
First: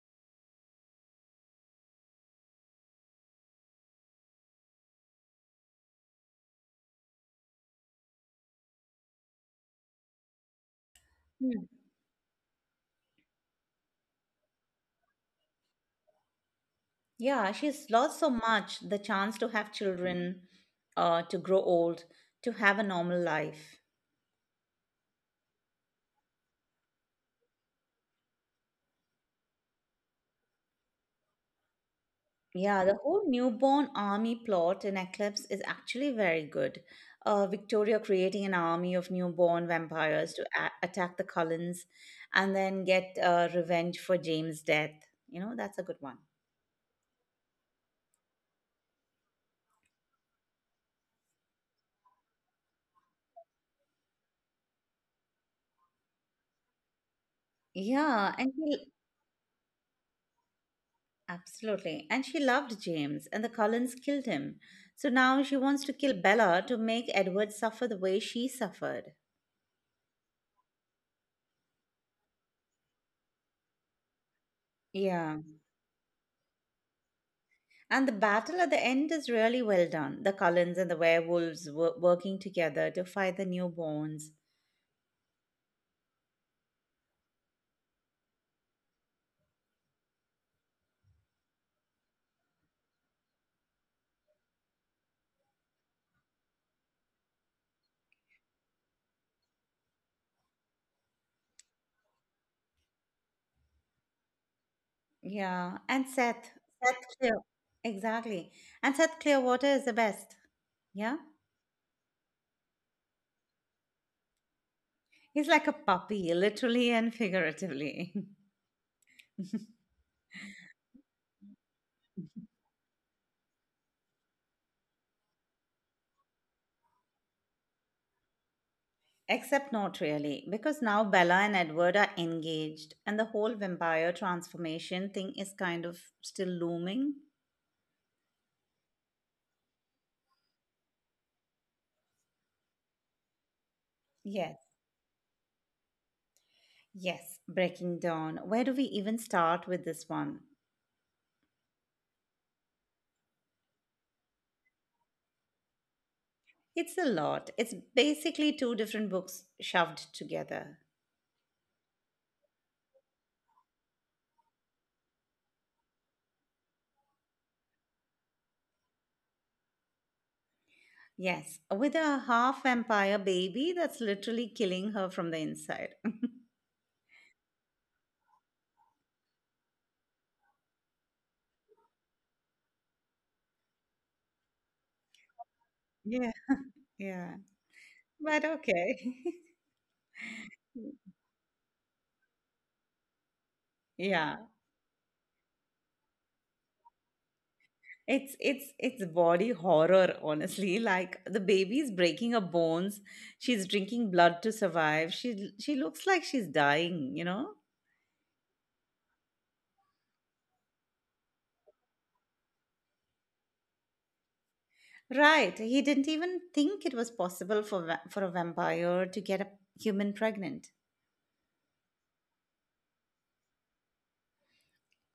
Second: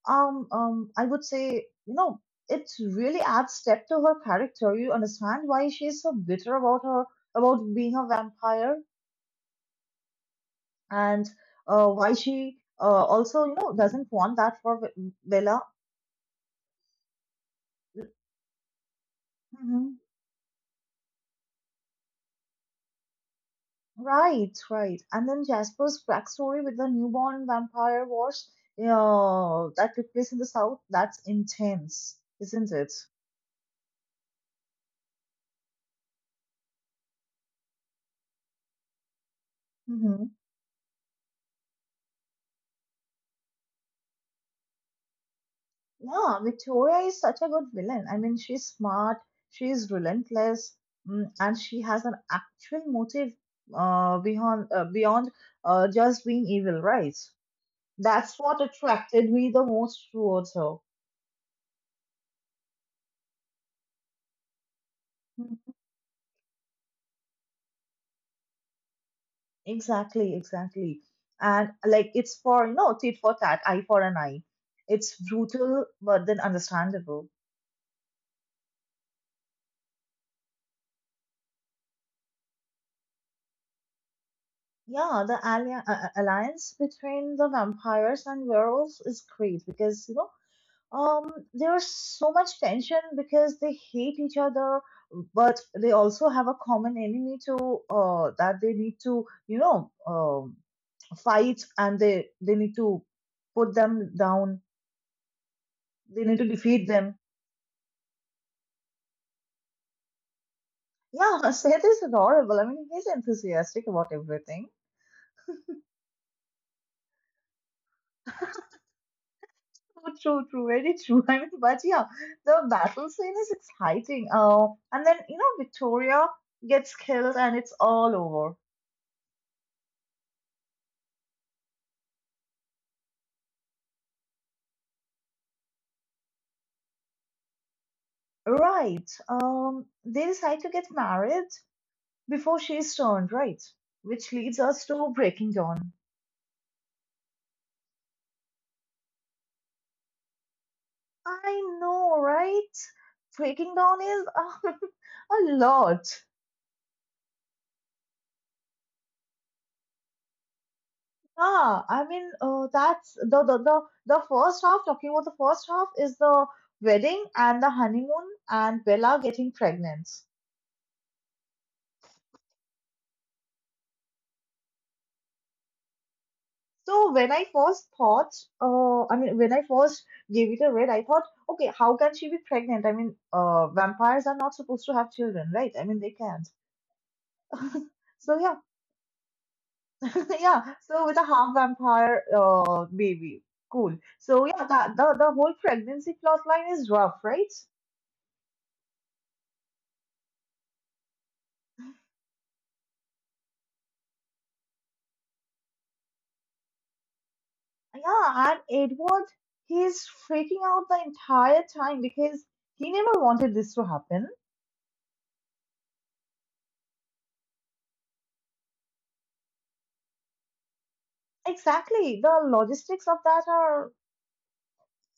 um um I would say, you know, it really adds depth to her character. You understand why she's so bitter about her about being a vampire? And why she also you know doesn't want that for Villa.
Yeah, she's lost so much the chance to have
Mhm.
children, to grow old, to have a normal life.
Right, right. And then Jasper's backstory with the newborn vampire wars that took place in the south, that's intense, isn't it?
Yeah, the whole newborn army plot in Eclipse is actually very good. Victoria creating an army of newborn
Hmm.
vampires to attack the Cullens and then get revenge for James' death. That's a good one.
Yeah, Victoria is such a good villain. I mean, she's smart, she's relentless, mm, and she has an actual motive beyond just being evil, right? That's
Yeah,
what
and she.
attracted me the most towards her.
Absolutely. And she loved James, and the Collins killed him. So now she
Hmm.
wants to kill Bella to make Edward suffer the way she suffered.
Exactly, exactly. And like it's for you know, tit for tat, eye for an eye. It's
Yeah.
brutal but then understandable.
And the battle at the end is really well done. The Collins and the werewolves were working together to fight the newborns.
Yeah, the alliance between the vampires and werewolves is great because you know um, there's so much tension because they hate each other, but they also have a common enemy to that they need to you know um, fights and they need to put them down.
Yeah. And
They need to
Seth.
defeat
Seth
them.
Clear. Exactly. And Seth Clearwater is the best. Yeah.
Yeah, Seth is adorable. I mean, he's enthusiastic about everything.
He's like a puppy, literally and figuratively.
True, true, true, very true. I mean, but yeah, the battle scene is exciting. Oh, and then you know Victoria gets killed and it's all over.
Except not really, because now Bella and Edward are engaged, and the whole vampire transformation thing is kind of still looming.
Right. They decide to get married before she's turned right, which leads
Yes,
us to Breaking Dawn.
yes, Breaking Down. Where do we even start with this one?
I know, right? Breaking down is a lot.
It's a lot. It's basically two different books shoved together.
Yeah, I mean, that's the first half. Talking about the first half is the wedding and the honeymoon and Bella getting pregnant.
Yes, with a half vampire baby that's literally killing her from the inside.
So when I first thought, I mean, when I first gave it a read, I thought, okay, how can she be pregnant? I mean, vampires are not supposed to have children, right? I mean, they
Yeah,
can't.
yeah,
So
but
yeah,
okay.
yeah, so with a half vampire baby. Cool.
Yeah.
So yeah, that the whole pregnancy plot line is rough, right?
It's body horror, honestly. Like the baby's breaking her bones. She's drinking blood to survive. She looks like she's dying, you know?
Yeah, and Edward, he's freaking out the entire time because he never wanted this to happen.
Right. He didn't even think it was possible for a vampire to get a human pregnant.
Exactly. The logistics of that are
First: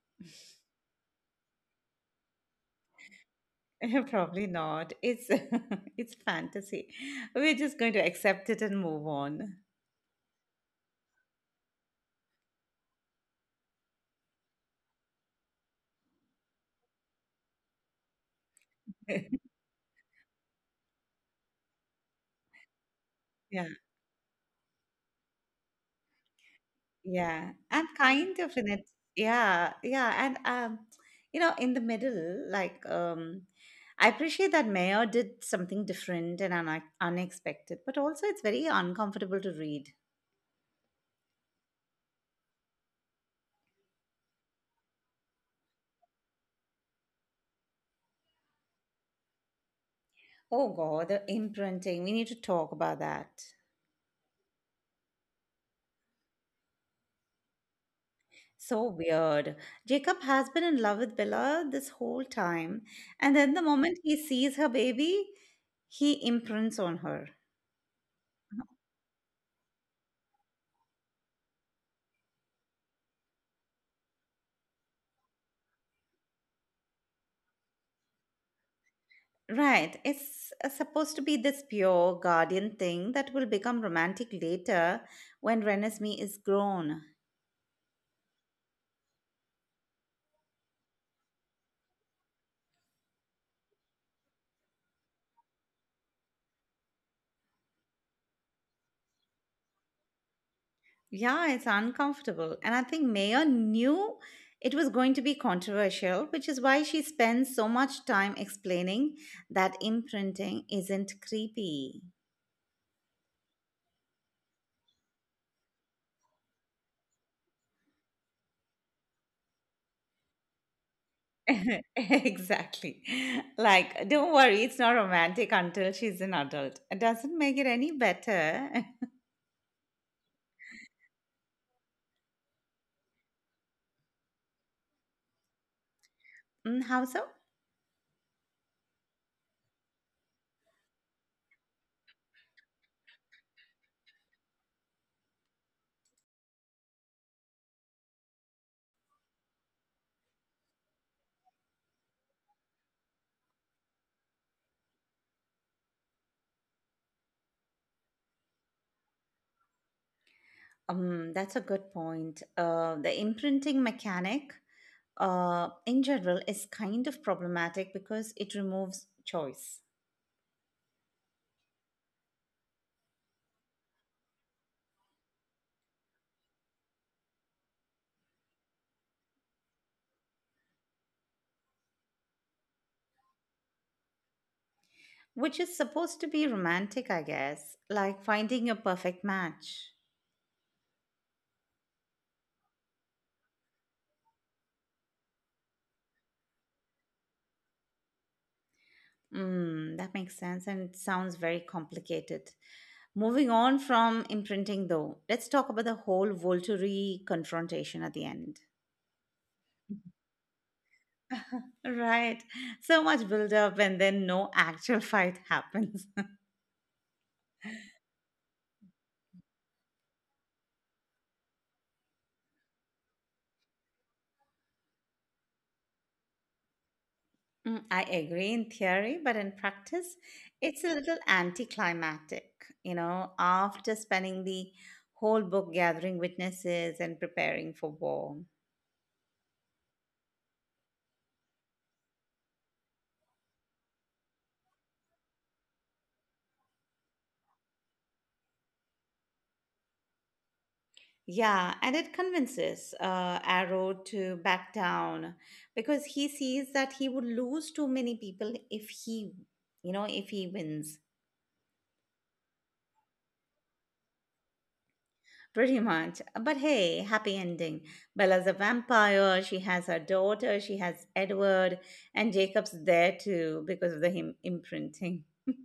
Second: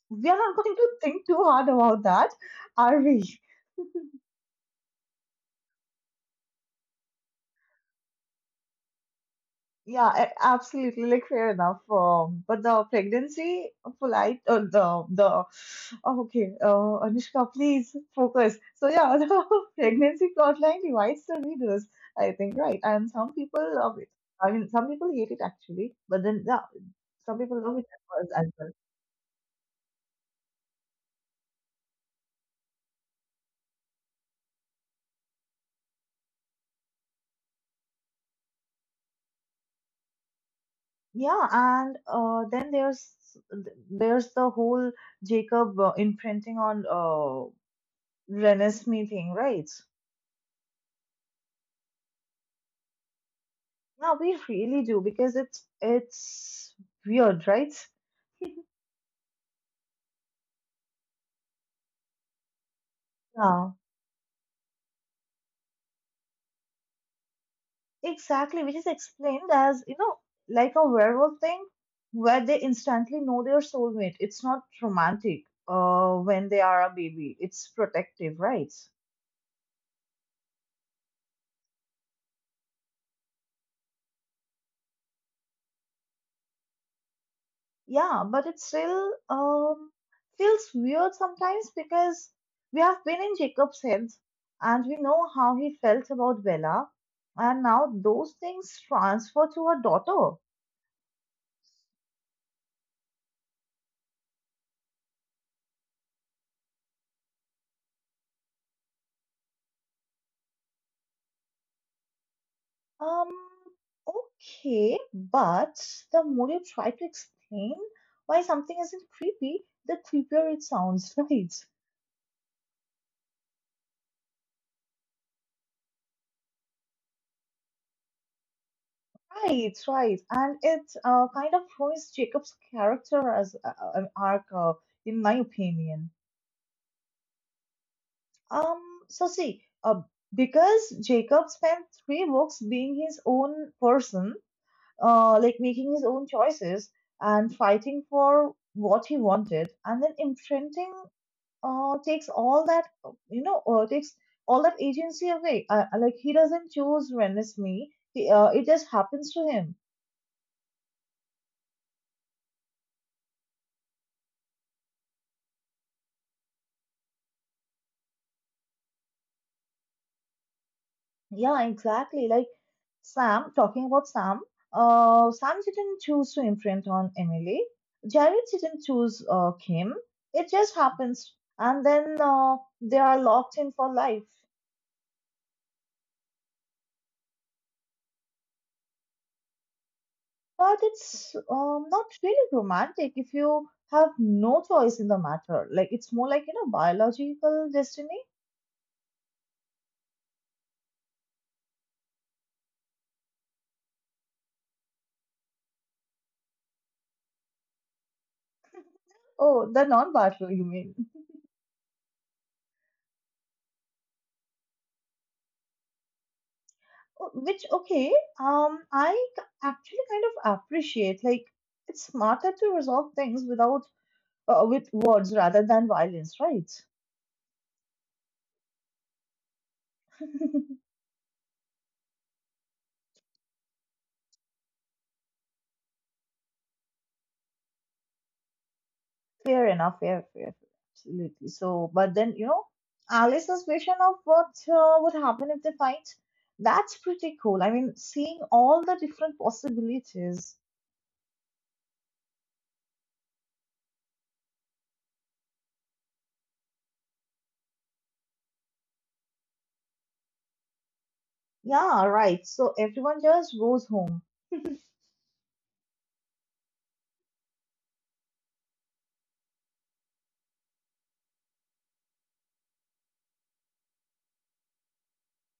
we are not going to think too hard about that, are we?
Probably not. It's it's fantasy. We're just going to accept it and move on.
Yeah, absolutely. Like fair enough. But the pregnancy polite the oh, okay. Anushka, please focus. So yeah, the pregnancy plotline divides the readers. I think right, and some people
Yeah.
love it. I mean, some people hate it actually, but then yeah, some
Yeah,
people love
and
it as
kind
well. as
of in
well.
it. Yeah, yeah, and in the middle, like I appreciate that Mayor did something different and un unexpected, but also it's very uncomfortable to read.
Yeah, and then there's the whole Jacob imprinting on Renesmee thing, right?
Oh God, the imprinting. We need to talk about that.
Yeah, we really do because it's weird, right?
So weird. Jacob has been in love with Bella this whole time, and then the
Yeah,
moment he sees her baby, he imprints on her.
exactly, which is explained as, you know, like a werewolf thing where they instantly know their soulmate. It's not romantic when they are a baby, it's protective, right?
Right. It's supposed to be this pure guardian thing that will become romantic later when Renesmee is grown.
Yeah, but it still feels weird sometimes because we have been in Jacob's head and we know how he felt about Bella, and now those things transfer to her daughter.
Yeah, it's uncomfortable. And I think Mayer knew it was going to be controversial, which is why she spends so much time explaining that imprinting isn't creepy.
Um, okay, but the more you try to explain why something isn't creepy, the creepier it sounds, right?
Exactly. Like, don't worry, it's not romantic until she's an adult. It doesn't make it any better.
Right, right. And it kind of ruins Jacob's character as an arc, in my opinion.
Mm, how so?
Um, so see, uh, because Jacob spent three books being his own person, like making his own choices and fighting for what he wanted, and then imprinting takes all that you know takes all that agency away, like he doesn't choose when it's me he, it just happens to him.
That's a good point. The imprinting mechanic, in general, is kind of problematic because it removes choice,
Yeah, exactly, like sam talking about sam sam didn't choose to imprint on Emily. Jared didn't choose Kim. It just happens, and then they are locked in for life.
which is supposed to be romantic, I guess, like finding a perfect match.
But it's not really romantic if you have no choice in the matter. Like, it's more like, you know, biological destiny.
Mm, that makes sense and it sounds very complicated. Moving on from imprinting, though, let's talk about the whole Volturi confrontation at the end.
Oh, the non-battle, you mean?
Right. So much build up and then no actual fight happens.
Oh, which, okay, actually kind of appreciate. Like, it's smarter to resolve things without with words rather than violence, right?
Mm, I agree in theory, but in practice, it's a little anticlimactic. After spending the whole book gathering witnesses and preparing for war.
Fair enough, fair, fair, fair, absolutely. So, but then, you know, Alice's suspicion of what would happen if they fight, that's pretty cool. I mean, seeing all the different possibilities.
Yeah, and it convinces Arrow to back down because he sees that he would lose too many people if he wins.
Yeah, right. So everyone just goes home.
Pretty much. But hey, happy ending. Bella's a vampire. She has her daughter. She has Edward. And Jacob's there too because of the him imprinting.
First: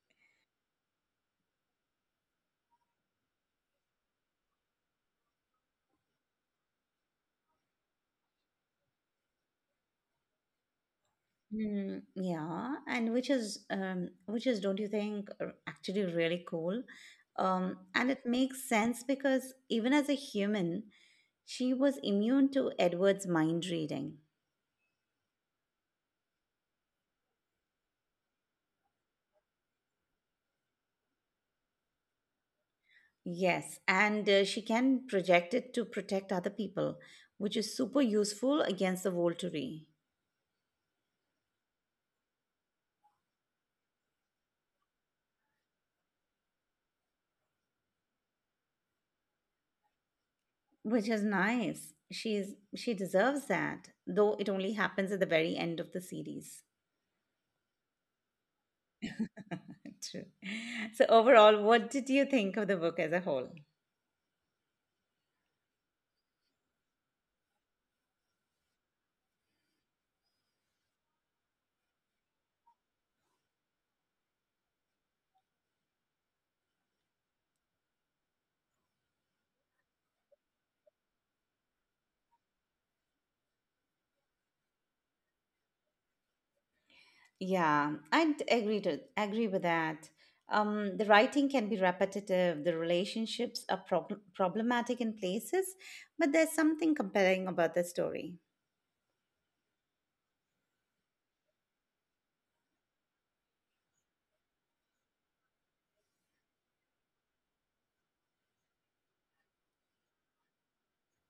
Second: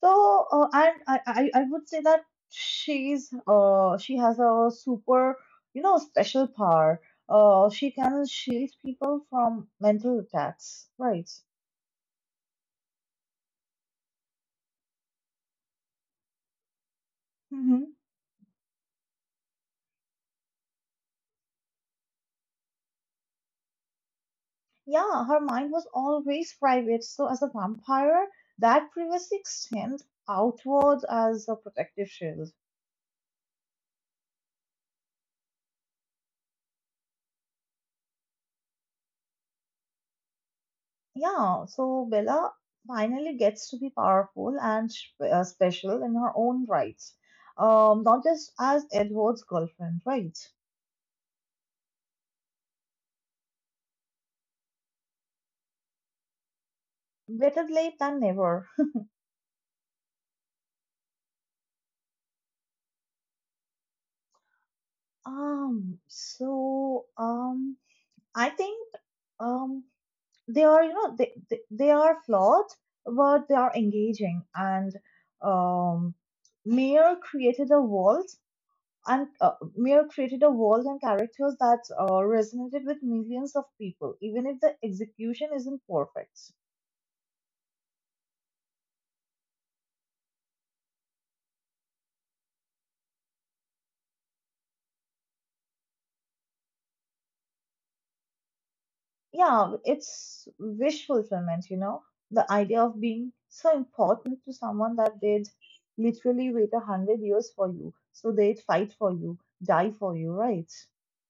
So, and I would say that she's she has a super, you know, special power. She can shield people from mental attacks, right?
Mm, yeah, and which is don't you think actually really cool?
Hmm.
And it makes sense because even as a human, she was immune to Edward's mind reading.
Yeah, her mind was always private. So, as a vampire, that privacy extends outward as a protective shield.
Yes, and she can project it to protect other people, which is super useful against the Volturi.
Yeah, so Bella finally gets to be powerful and special in her own right. Not just as Edward's girlfriend, right?
Which is nice. She deserves that, though it only happens at the very end of the series.
Better late than never.
True. So overall, what did you think of the book as a whole?
Um, so um, I think, um, they are, you know, they are flawed, but they are engaging. And, um, Mayer created a world, Mayer created a world and characters that resonated with millions of people, even if the execution isn't perfect.
Yeah, I'd agree to agree with that. The writing can be repetitive. The relationships are problematic in places, but there's something compelling about the story.
Yeah, it's wish fulfillment, you know, the idea of being so important to someone that they'd literally wait a hundred years for you, so they'd fight for you, die for you, right?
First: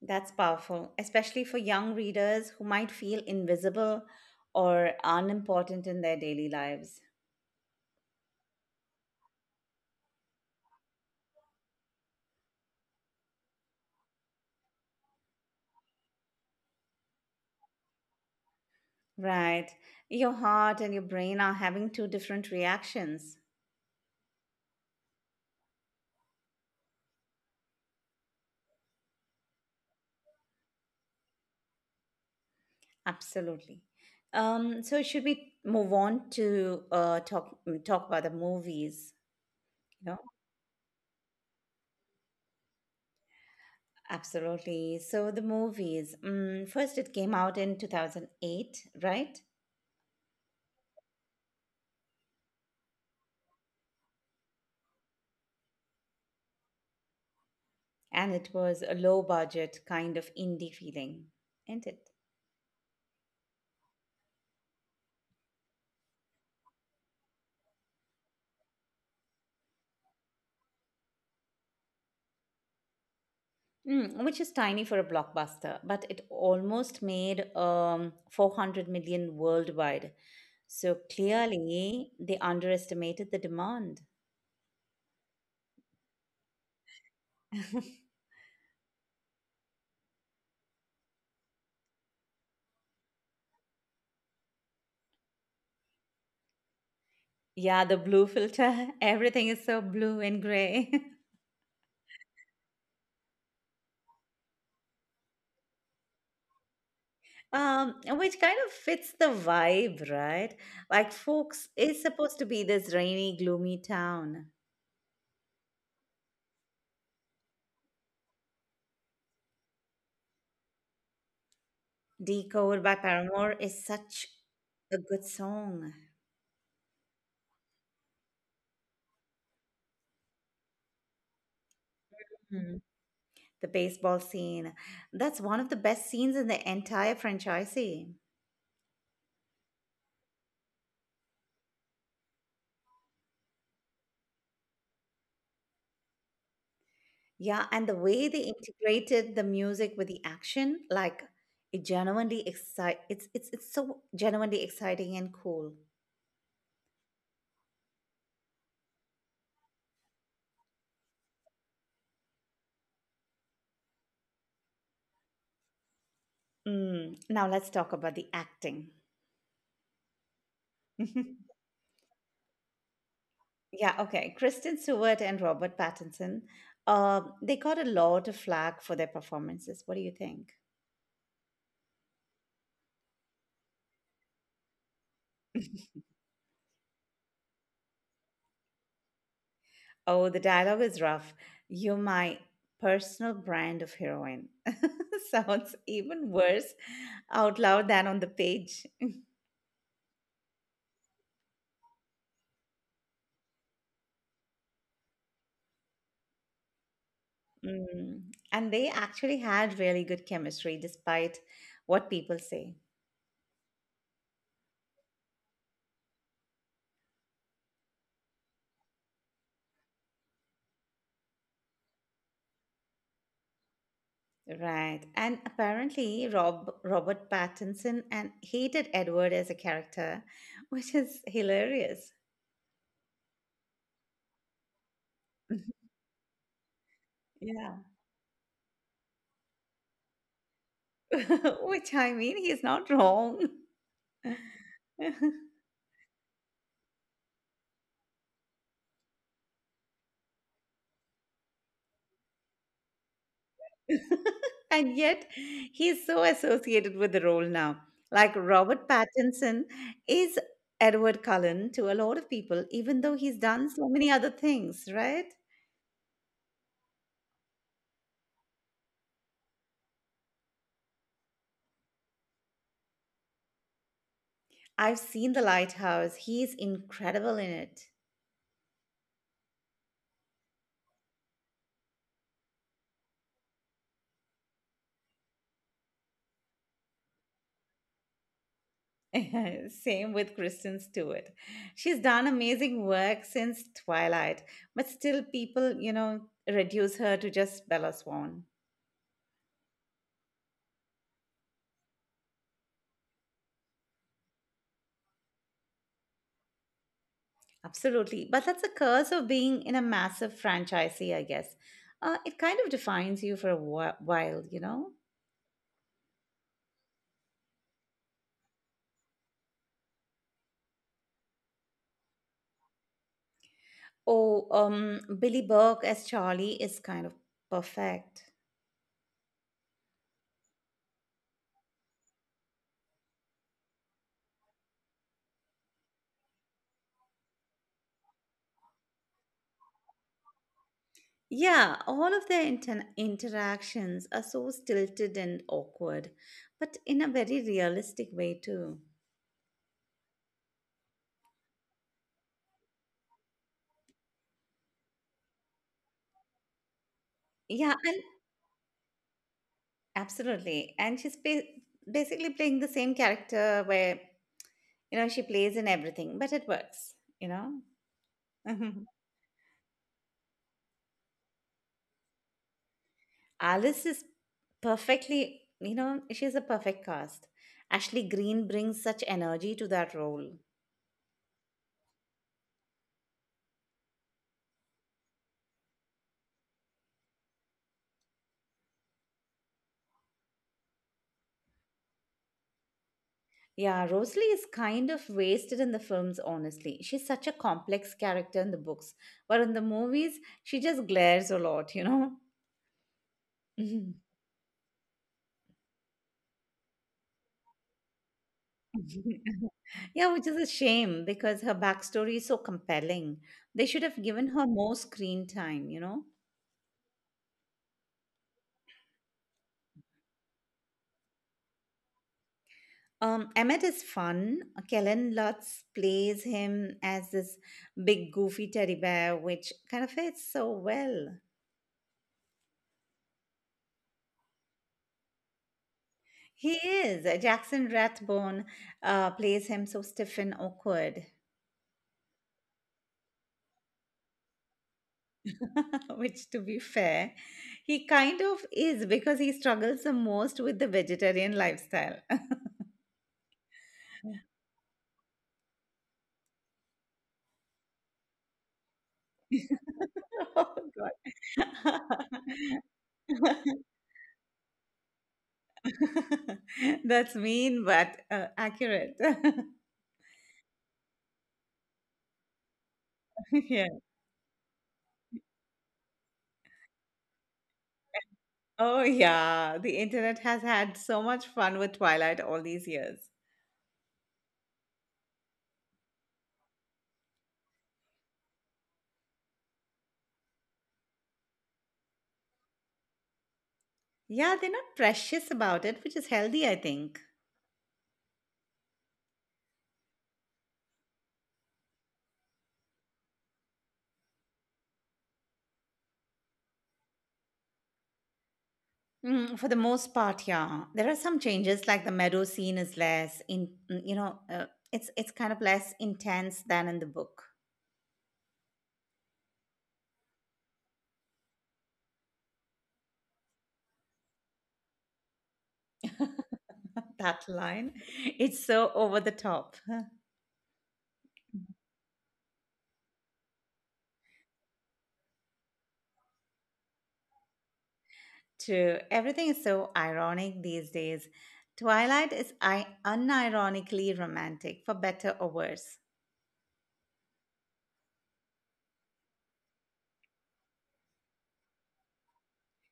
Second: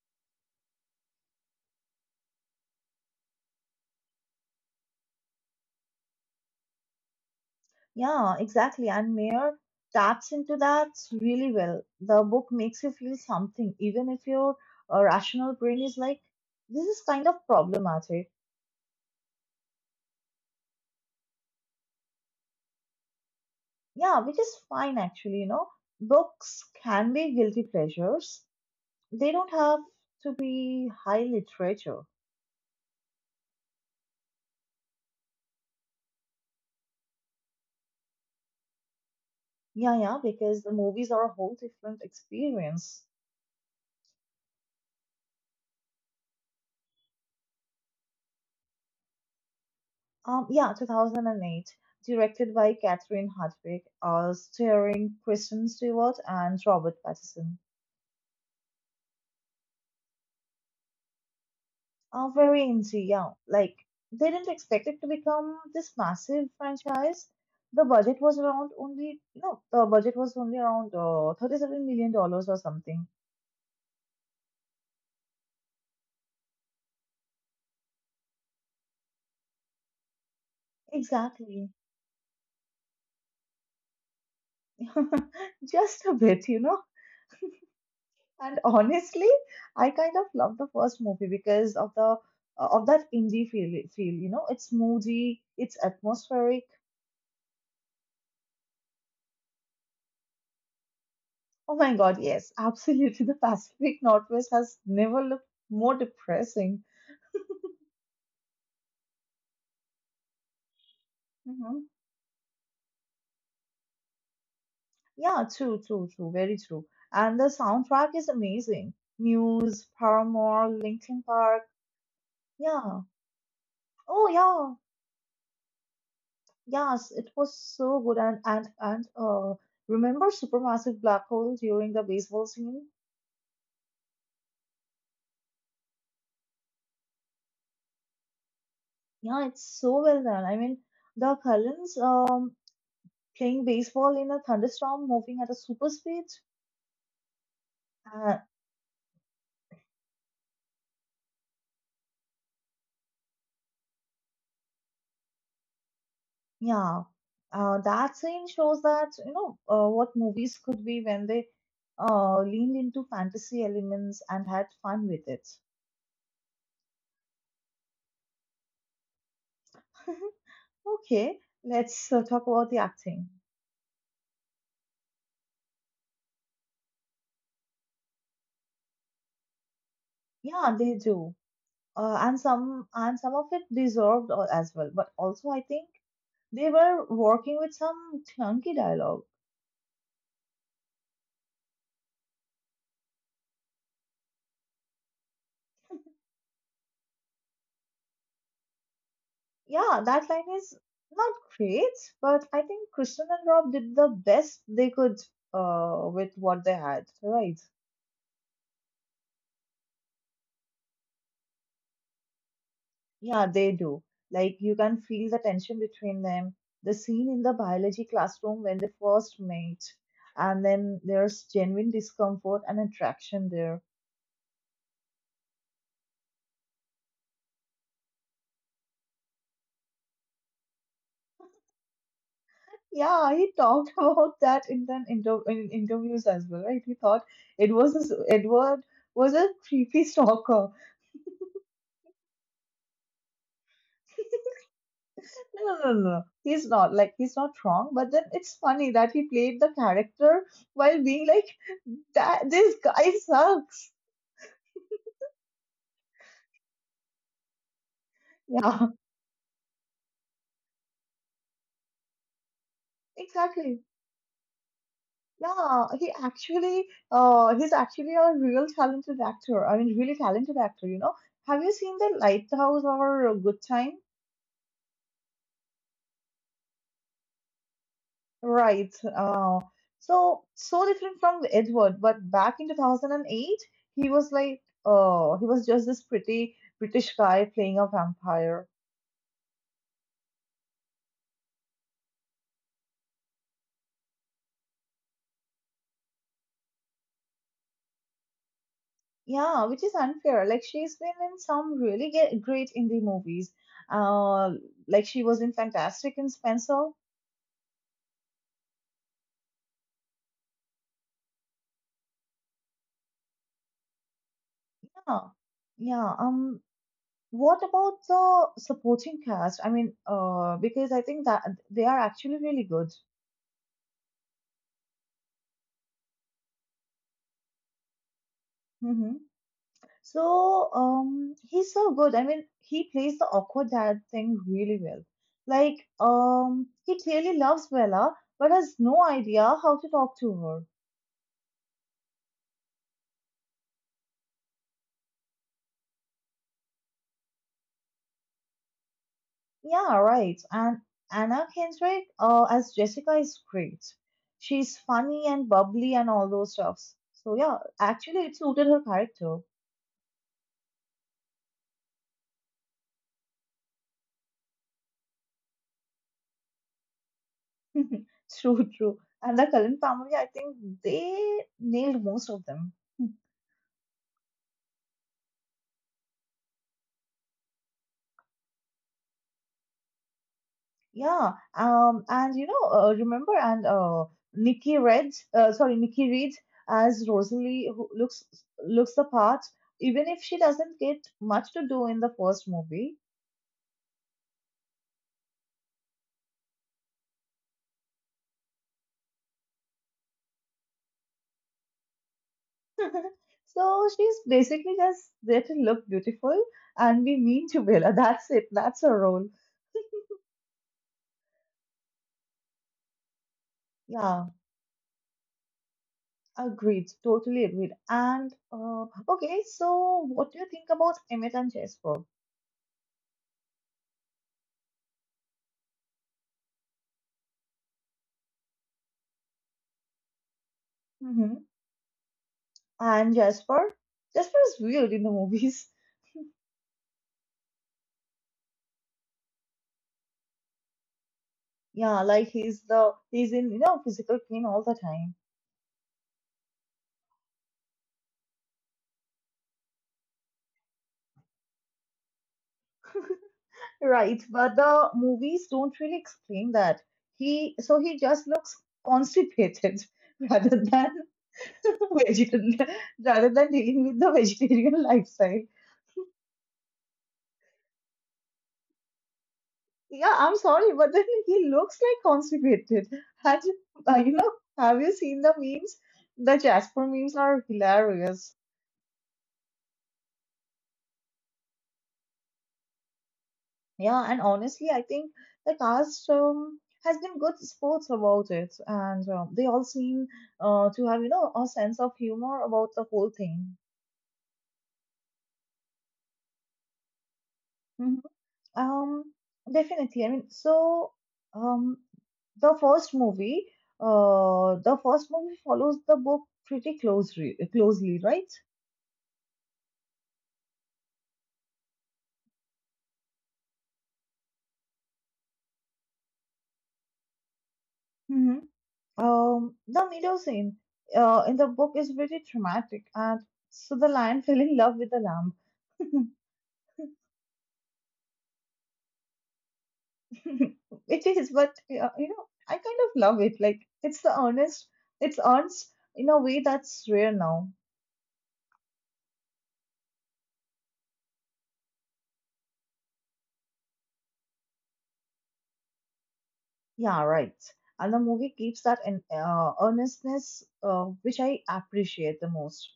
That's powerful, especially for young readers who might feel invisible or unimportant in their daily lives.
Yeah, exactly. And Mayor taps into that really well. The book makes you feel something, even if your rational brain is like, this is kind of problematic.
Right. Your heart and your brain are having two different reactions.
Yeah, which is fine actually, you know. Books can be guilty pleasures. They don't have to be high literature.
Absolutely. So should we move on to talk about the movies?
Yeah,
You
yeah,
know,
because the movies are a whole different experience.
Absolutely. So the movies. First, it came out in 2008, right?
Yeah, 2008, directed by Catherine Hardwicke, starring Kristen Stewart and Robert Pattinson.
And it was a low budget kind of indie feeling, isn't it?
Very indie, yeah. Like, they didn't expect it to become this massive franchise. The budget was around only, no, The budget was only around $37 million dollars or something.
Mm, which is tiny for a blockbuster, but it almost made 400 million worldwide. So
Exactly.
clearly, they underestimated the demand.
Just a bit, you know. And honestly, I kind of love the first movie because of the of that indie feel. Feel, you know, it's moody, it's atmospheric.
Yeah, the blue filter. Everything is so blue and gray.
Oh my God, yes, absolutely. The Pacific Northwest has never looked more depressing.
Which kind of fits the vibe, right? Like Folks
Hmm.
is supposed to be this rainy, gloomy town.
Yeah, true, true, true, very true. And the soundtrack is amazing. Muse, Paramore, Linkin Park.
Decode by
Yeah.
Paramore is
Oh
such
yeah.
a good song.
Yes, it was so good. And Remember Supermassive Black Hole during the baseball scene?
The baseball scene. That's one of the best scenes in the entire franchise.
Yeah, it's so well done. I mean, the Cullens playing baseball in a thunderstorm, moving at a super speed.
Yeah, and the way
Uh,
they integrated the music with the action, like it genuinely excite it's so genuinely exciting and cool.
yeah, that scene shows that, you know, what movies could be when they leaned into fantasy elements and had fun with it.
Mm, now let's talk about the acting.
Okay, let's talk about the acting.
Yeah, okay. Kristen Stewart and Robert Pattinson, they got a lot of flack for their performances. What do you think?
Yeah, they do, and some of it deserved as well. But also, I think they were working with some clunky dialogue.
Oh, the dialogue is rough. You're my personal brand of heroine. Sounds even worse out loud than on the page.
Yeah, that line is not great, but I think Kristen and Rob did the best they could with what they had, right?
Mm. And they actually had really good chemistry despite what people say.
Yeah, they do. Like, you can feel the tension between them. The scene in the biology classroom when they first met, and then there's genuine discomfort and attraction there.
Right. And apparently Robert Pattinson and hated Edward as a character, which is hilarious.
Yeah, he talked about that in the inter- in interviews as well, right? He thought it
Yeah.
was Edward was a creepy stalker.
Which I mean he's not wrong.
No, no, no, no, no. He's not wrong, but then it's funny that he played the character while being like that. This guy sucks.
And yet he is so associated with the role now. Like
Yeah,
Robert Pattinson is Edward Cullen to a lot of people, even though he's done
exactly.
so many other things, right?
Yeah, he actually, he's actually a real talented actor. I mean, really talented actor. You know, have you seen The Lighthouse or Good Time?
I've seen The Lighthouse. He's incredible in
Right. So, so different from Edward, but back in 2008, he was like, he was just this pretty British guy playing a vampire.
it. Same with Kristen Stewart. She's done amazing work since Twilight, but still people, reduce her to just Bella Swan.
Yeah, which is unfair. Like, she's been in some really great indie movies. Uh, like, she was in Fantastic and Spencer.
Absolutely. But that's the curse of being in a massive franchisee, I guess. It kind of defines you for a while, you know?
Yeah, yeah. What about the supporting cast? I mean, because I think that they are actually really good.
Oh, Billy Burke as Charlie is kind of perfect.
Hmm. So, he's so good. I mean, he plays the awkward dad thing really well. Like, he clearly loves Bella, but has no idea how to talk to her.
Yeah, all of their interactions are so stilted and awkward, but in a very realistic way, too.
Yeah, right. And Anna Kendrick, as Jessica, is great. She's funny and bubbly and all those stuffs. So yeah,
Yeah, and
actually, it suited her character.
absolutely. And she's basically playing the same character where, she plays in everything, but it works, you know?
True, true. And the Cullen family, I think they nailed most of them.
Alice is perfectly, you know, she's a perfect cast. Ashley Greene brings such energy to that role.
Yeah, and you know, remember, and Nikki Red, sorry, Nikki Reed as Rosalie, who looks the part, even if she doesn't get much to do in the first movie.
Yeah, Rosalie is kind of wasted in the films, honestly. She's such a complex character in the books, but in the movies, she just glares a lot, you know?
So,
Mhm.
she's basically just there to look beautiful and be mean to Bella. That's it. That's her role.
Yeah, which is a shame because her backstory is so compelling. They should have
Yeah,
given her more screen time, you know?
agreed. Totally agreed. And okay, so what do you think about Emmett and Jasper?
Emmett is fun. Kellen Lutz plays him as this big goofy teddy bear, which kind of fits so well.
Hmm. And Jasper? Jasper is weird in the movies.
He is. Jackson Rathbone plays him so stiff and awkward,
Yeah, like, he's in, you know, physical pain all the time.
which, to be fair, he kind of is because he struggles the most with the vegetarian lifestyle.
Right, but the movies don't really explain that. He just looks constipated rather
Oh
than vegetarian
God.
rather than dealing with the vegetarian lifestyle.
That's mean, but accurate.
Yeah, I'm sorry, but then he looks like constipated. And,
Yeah.
you know, have you seen the memes? The Jasper memes are hilarious.
Oh, yeah. The internet has had so much fun with Twilight all these years.
Yeah, and honestly, I think the cast, has been good sports about it, and, they all seem to have, you know, a sense of humor about the whole thing.
Yeah, they're not precious about it, which is healthy, I think.
Mhm. Um, definitely. I mean, so, um, the first movie, the first movie follows the book pretty closely, closely, right?
Mm, for the most part, yeah. There are some changes, like the meadow scene is less in, it's kind of less intense than in the book.
The meadow scene in the book is very dramatic, and so the lion fell in love with the lamb.
that line, it's so over the top.
It is, but, you know, I kind of love it. Like, it's earnest in a way that's rare now.
True, everything is so ironic these days. Twilight is unironically romantic, for better or worse.
Yeah, right. And the movie keeps that in, earnestness, which I appreciate the most.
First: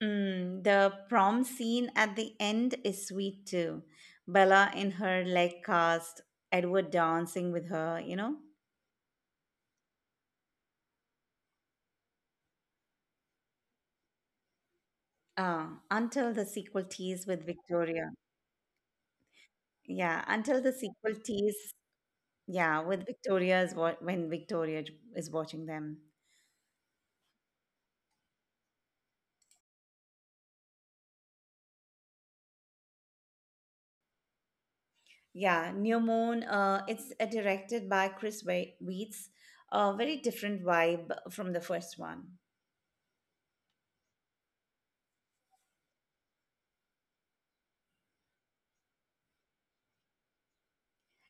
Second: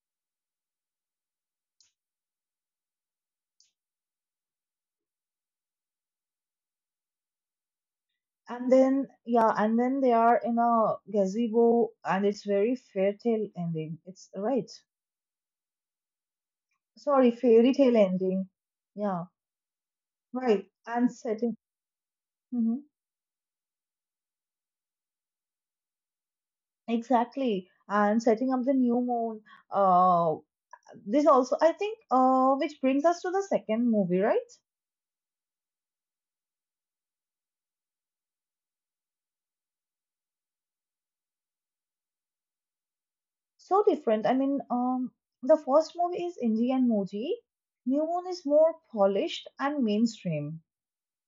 Mm, the prom scene at the end is sweet too. Bella in her leg cast, Edward dancing with her,
And then, yeah, and then they are in a gazebo, and it's very fairy tale ending. It's right.
until the sequel tease
Sorry,
with
fairy tale
Victoria.
ending. Yeah.
Yeah, until
Right,
the
and
sequel
setting.
tease, yeah,
Mhm.
with Victoria is what when is watching them.
Exactly, and setting up the New Moon. Uh, this also, I think, which brings us to the second movie, right?
Yeah, New Moon, it's directed by Chris Weitz, a very different vibe from the first one.
So different. I mean, the first movie is indie and Moji. New Moon is more polished and mainstream.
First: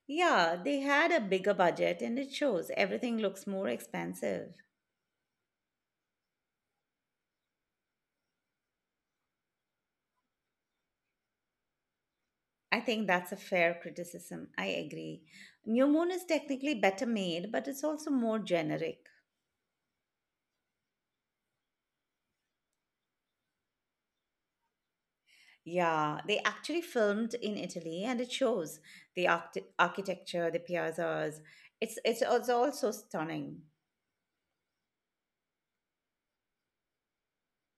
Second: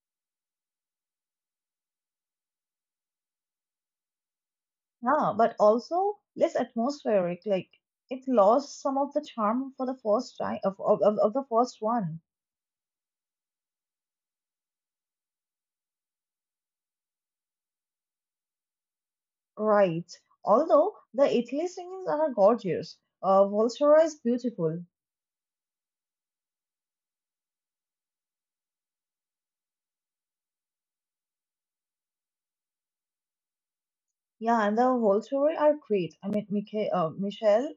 Yeah, they had a bigger budget and it shows everything looks more expensive.
Yeah, but also less atmospheric. Like, it lost some of the charm for the first time of the first one.
I think that's a fair criticism. I agree. New Moon is technically better made, but it's also more generic.
Right. Although the Italy singings are gorgeous. Volterra is beautiful.
Yeah, they actually filmed in Italy and it shows the architecture, the piazzas. It's also stunning.
Yeah, and the whole story are great. I mean, Michael, Michelle,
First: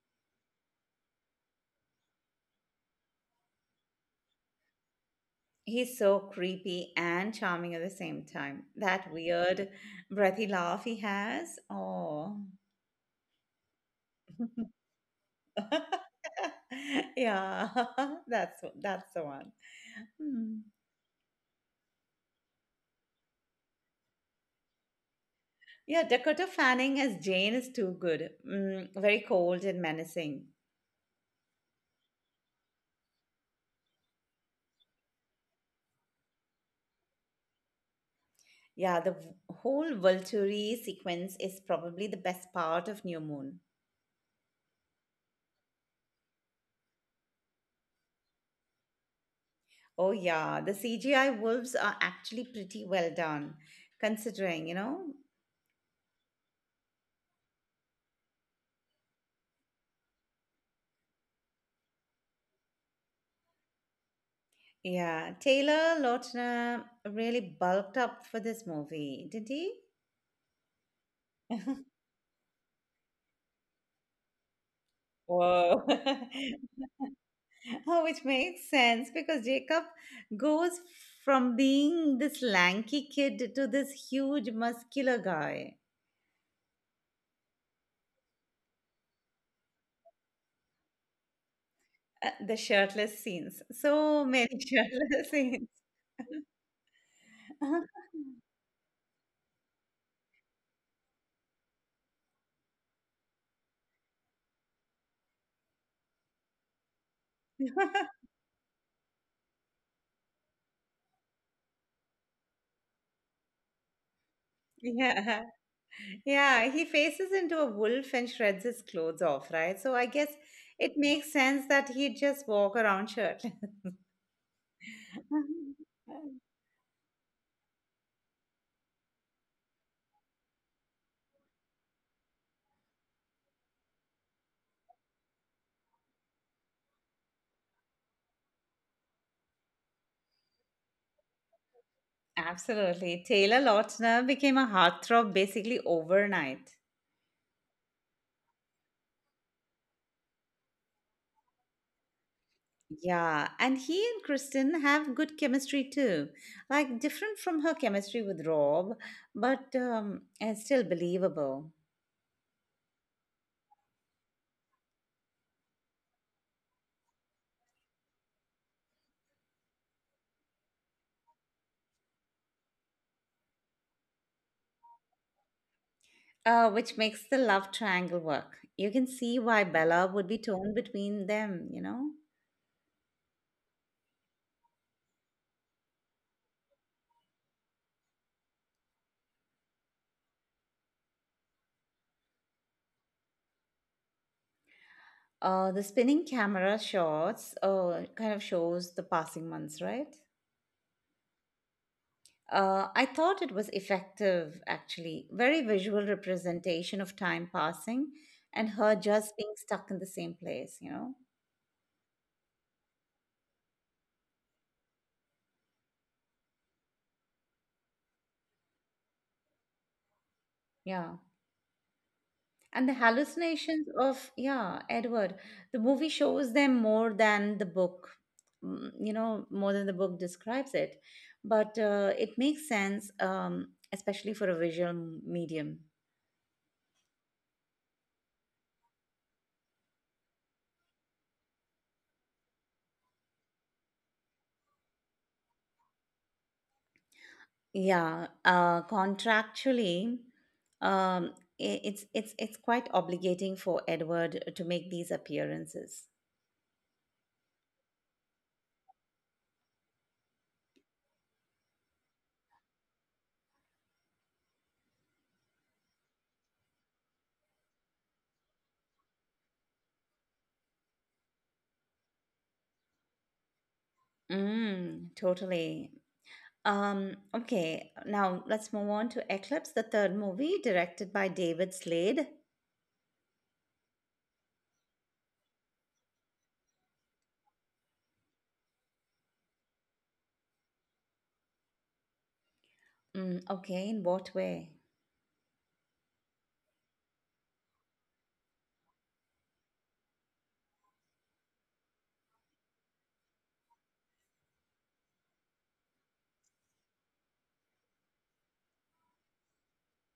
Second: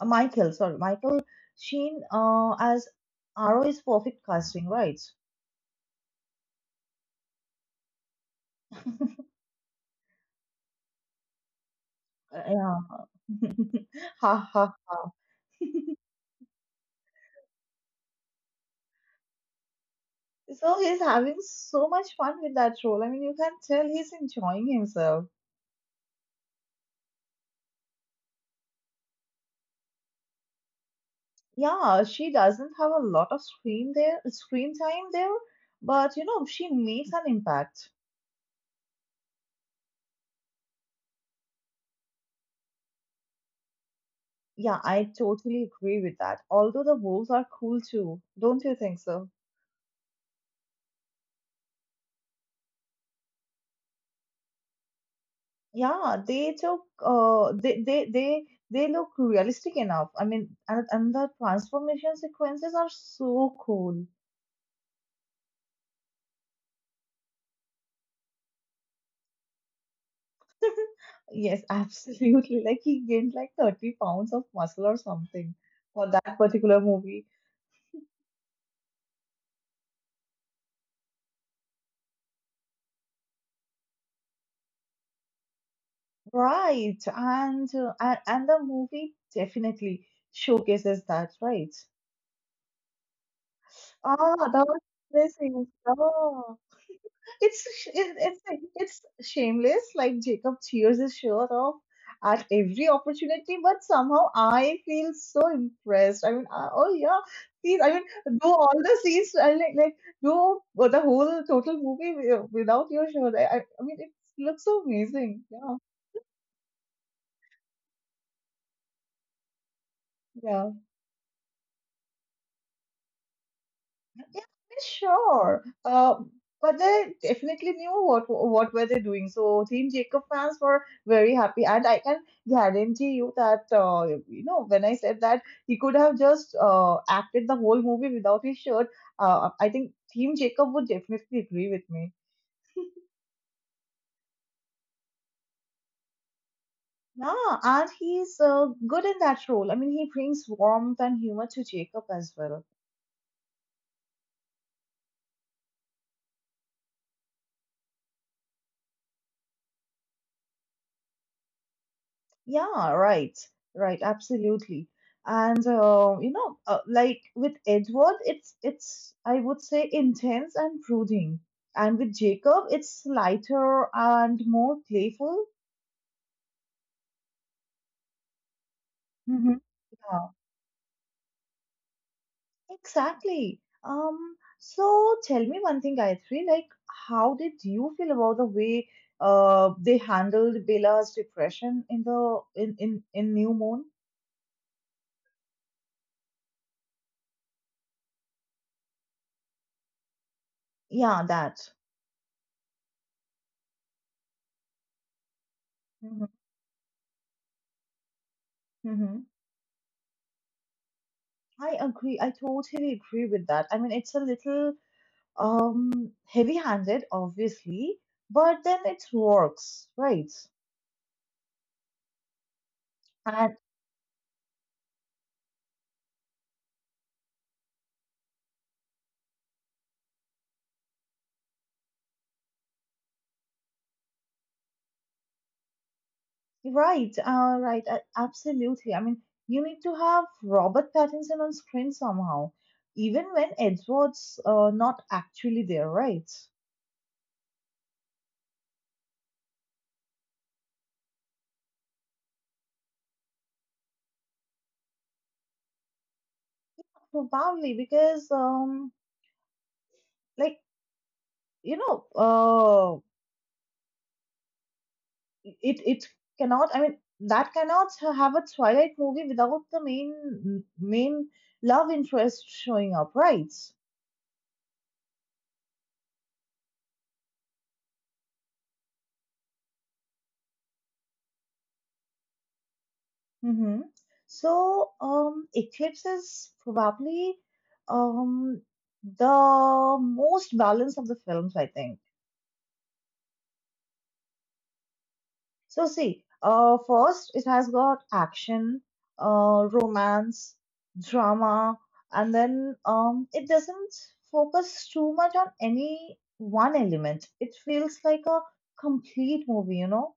Michael, sorry, Michael Sheen as Arrow is perfect casting, right?
He's so creepy and charming at the same time. That weird breathy laugh he has. Oh.
Yeah, ha, ha.
yeah. That's that's the one. Hmm.
So, he's having so much fun with that role. I mean, you can tell he's enjoying himself.
Yeah, Dakota Fanning as Jane is too good. Mm, very cold and menacing.
Yeah, she doesn't have a lot of screen there, screen time there, but, you know, she makes an impact.
Yeah, the whole Volturi sequence is probably the best part of New Moon.
Yeah, I totally agree with that. Although the wolves are cool too, don't you think so?
Oh, yeah, the CGI wolves are actually pretty well done, considering, you know?
Yeah, they took they look realistic enough. I mean, and the transformation sequences are so cool.
Yeah, Taylor Lautner really bulked up for this movie, didn't he?
Yes, absolutely. Like, he gained like 30 pounds of muscle or something
Whoa.
for that particular movie.
Oh, which makes sense because Jacob goes from being this lanky kid to this huge muscular guy.
Right. And the movie definitely showcases that, right?
The shirtless scenes. So
Ah,
many
that was
shirtless scenes.
missing. Oh. It's sh- it's shameless. Like, Jacob cheers his shirt off at every opportunity, but somehow I feel so impressed. I mean, I, oh yeah, see, I mean, do all the scenes like do the whole total movie without your shirt. I mean, it looks so amazing.
Yeah.
Yeah,
Yeah. He faces into a wolf and shreds his clothes off, right? So I guess
yeah.
it makes sense that he'd just walk around shirtless.
Yeah, sure. But they definitely knew what were they doing. So Team Jacob fans were very happy, and I can guarantee you that you know, when I said that he could have just acted the whole movie without his shirt. I think Team Jacob would definitely agree with me.
Absolutely. Taylor Lautner became a heartthrob basically overnight.
Yeah, and he's good in that role. I mean, he brings warmth and humor to Jacob as well.
Yeah, and he and Kristen have good chemistry too. Like different from her chemistry with Rob, but it's still believable,
Yeah, right, right, absolutely. And you know, like with Edward, it's I would say intense and brooding, and with Jacob, it's lighter and more playful.
which makes the love triangle work. You can see
Hmm.
why Bella would
Yeah,
be torn between them, you know?
exactly. So tell me one thing, Gayatri, like how did you feel about the way they handled Bella's depression in the in New Moon?
The spinning camera shots kind of shows the passing months, right?
Yeah, that.
I thought it was effective, actually. Very visual
Mm-hmm.
representation of time passing and her
Mm-hmm.
just being stuck in the same place, you know?
I agree. I totally agree with that. I mean, it's a little heavy-handed, obviously, but then it works, right?
Yeah. And the
And
hallucinations of, yeah, Edward, the movie shows them more than the book, more than the book describes it. But it makes sense, especially for a visual medium.
right, right, absolutely. I mean, you need to have Robert Pattinson on screen somehow, even when Edward's not actually there, right?
Yeah, contractually, um, it's quite obligating for Edward to make these appearances.
Probably because like you know, uh, it cannot, I mean, that cannot have a Twilight movie without the main love interest showing up, right?
Mm, totally. Okay, now let's move on to Eclipse, the third movie directed by David Slade.
Mm-hmm. So Eclipse is probably um the most balanced of the films, I think.
Mm, okay, in what way?
So see, first it has got action, romance, drama, and then it doesn't focus too much on any one element. It feels like a complete movie, you know?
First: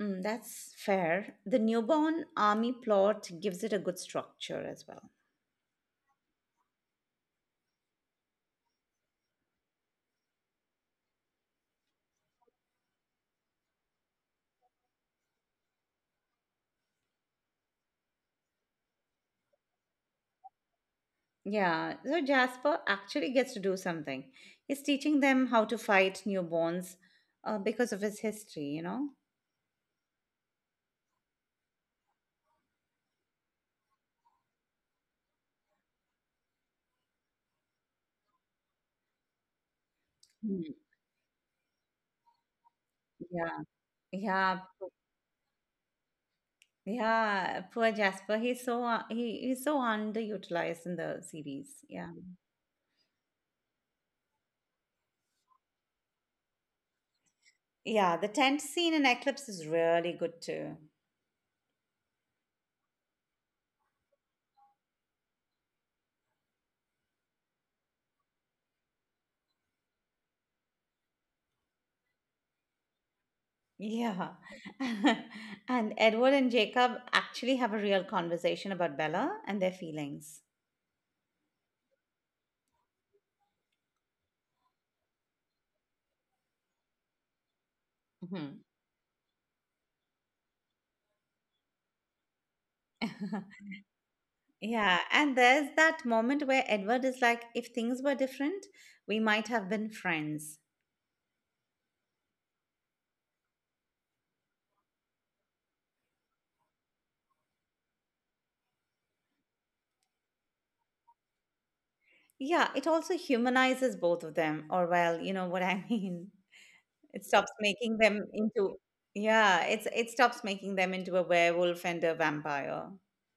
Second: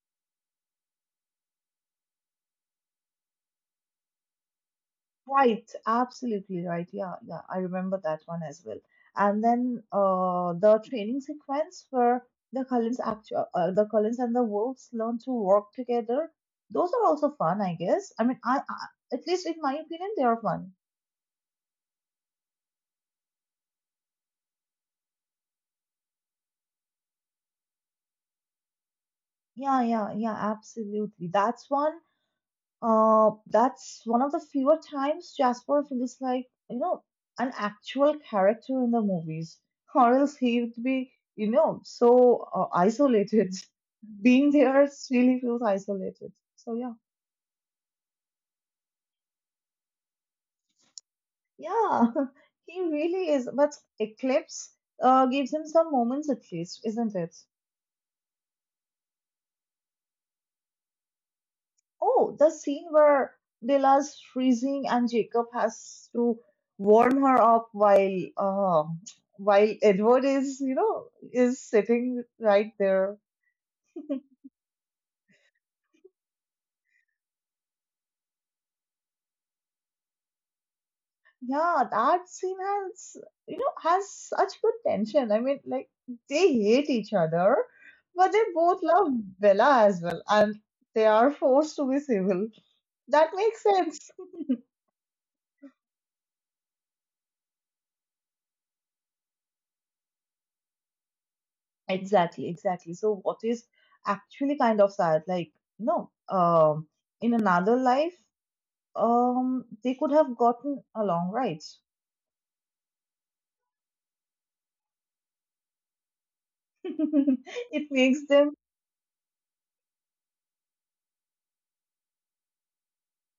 Mm, that's fair. The newborn army plot gives it a good structure as well.
Right, absolutely right. Yeah, yeah, I remember that one as well. And then the training sequence where the Cullens and the wolves learn to work together. Those are also fun, I guess. I mean, I at least in my opinion, they are fun.
Yeah, so Jasper actually gets to do something. He's teaching them how to fight newborns because of his history, you know?
Yeah, yeah, yeah, absolutely. That's one of the fewer times Jasper feels like, you know, an actual character in the movies, or else he would
Hmm.
be, you know, so isolated.
Yeah,
Being
yeah,
there really feels isolated. So, yeah,
yeah. Poor Jasper. He's so he's so underutilized in the series.
yeah,
Yeah.
he really is. But Eclipse gives him some moments at least, isn't it?
Yeah, the tent scene in Eclipse is really good too.
Oh, the scene where Lila's freezing and Jacob has to warm her up while Edward is, you know, is sitting right there.
Yeah. and Edward and Jacob actually have a real conversation about Bella and their feelings.
Yeah, that scene has, you know, has such good tension. I mean, like they hate each other, but they
Mhm.
both love Bella as well, and they are forced to be civil. That makes sense.
yeah. And there's that moment where Edward is like, if things were different, we might have been friends.
Exactly, exactly. So what is actually kind of sad, like, no, in another life, they could have gotten along, right?
Yeah. It also humanizes both of them, or, well, you know what I mean? It stops
It
making
makes
them
them,
into. Yeah, it's it stops making them into a werewolf and a vampire.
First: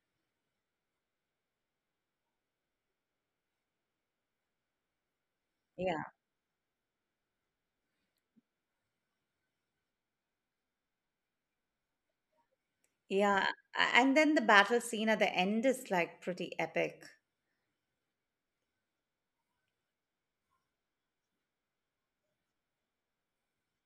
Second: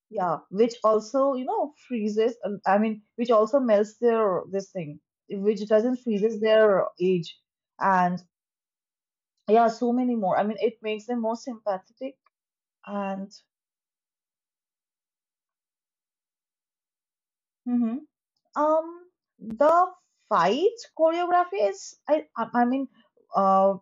yeah, which also, you know, freezes, I mean, which also melts their this thing, which doesn't
Yeah.
freezes their age. And yeah, so many more. I mean, it makes them more sympathetic and
Yeah. And then the battle scene at the end is like pretty epic.
hmm um the fight choreography is I mean uh,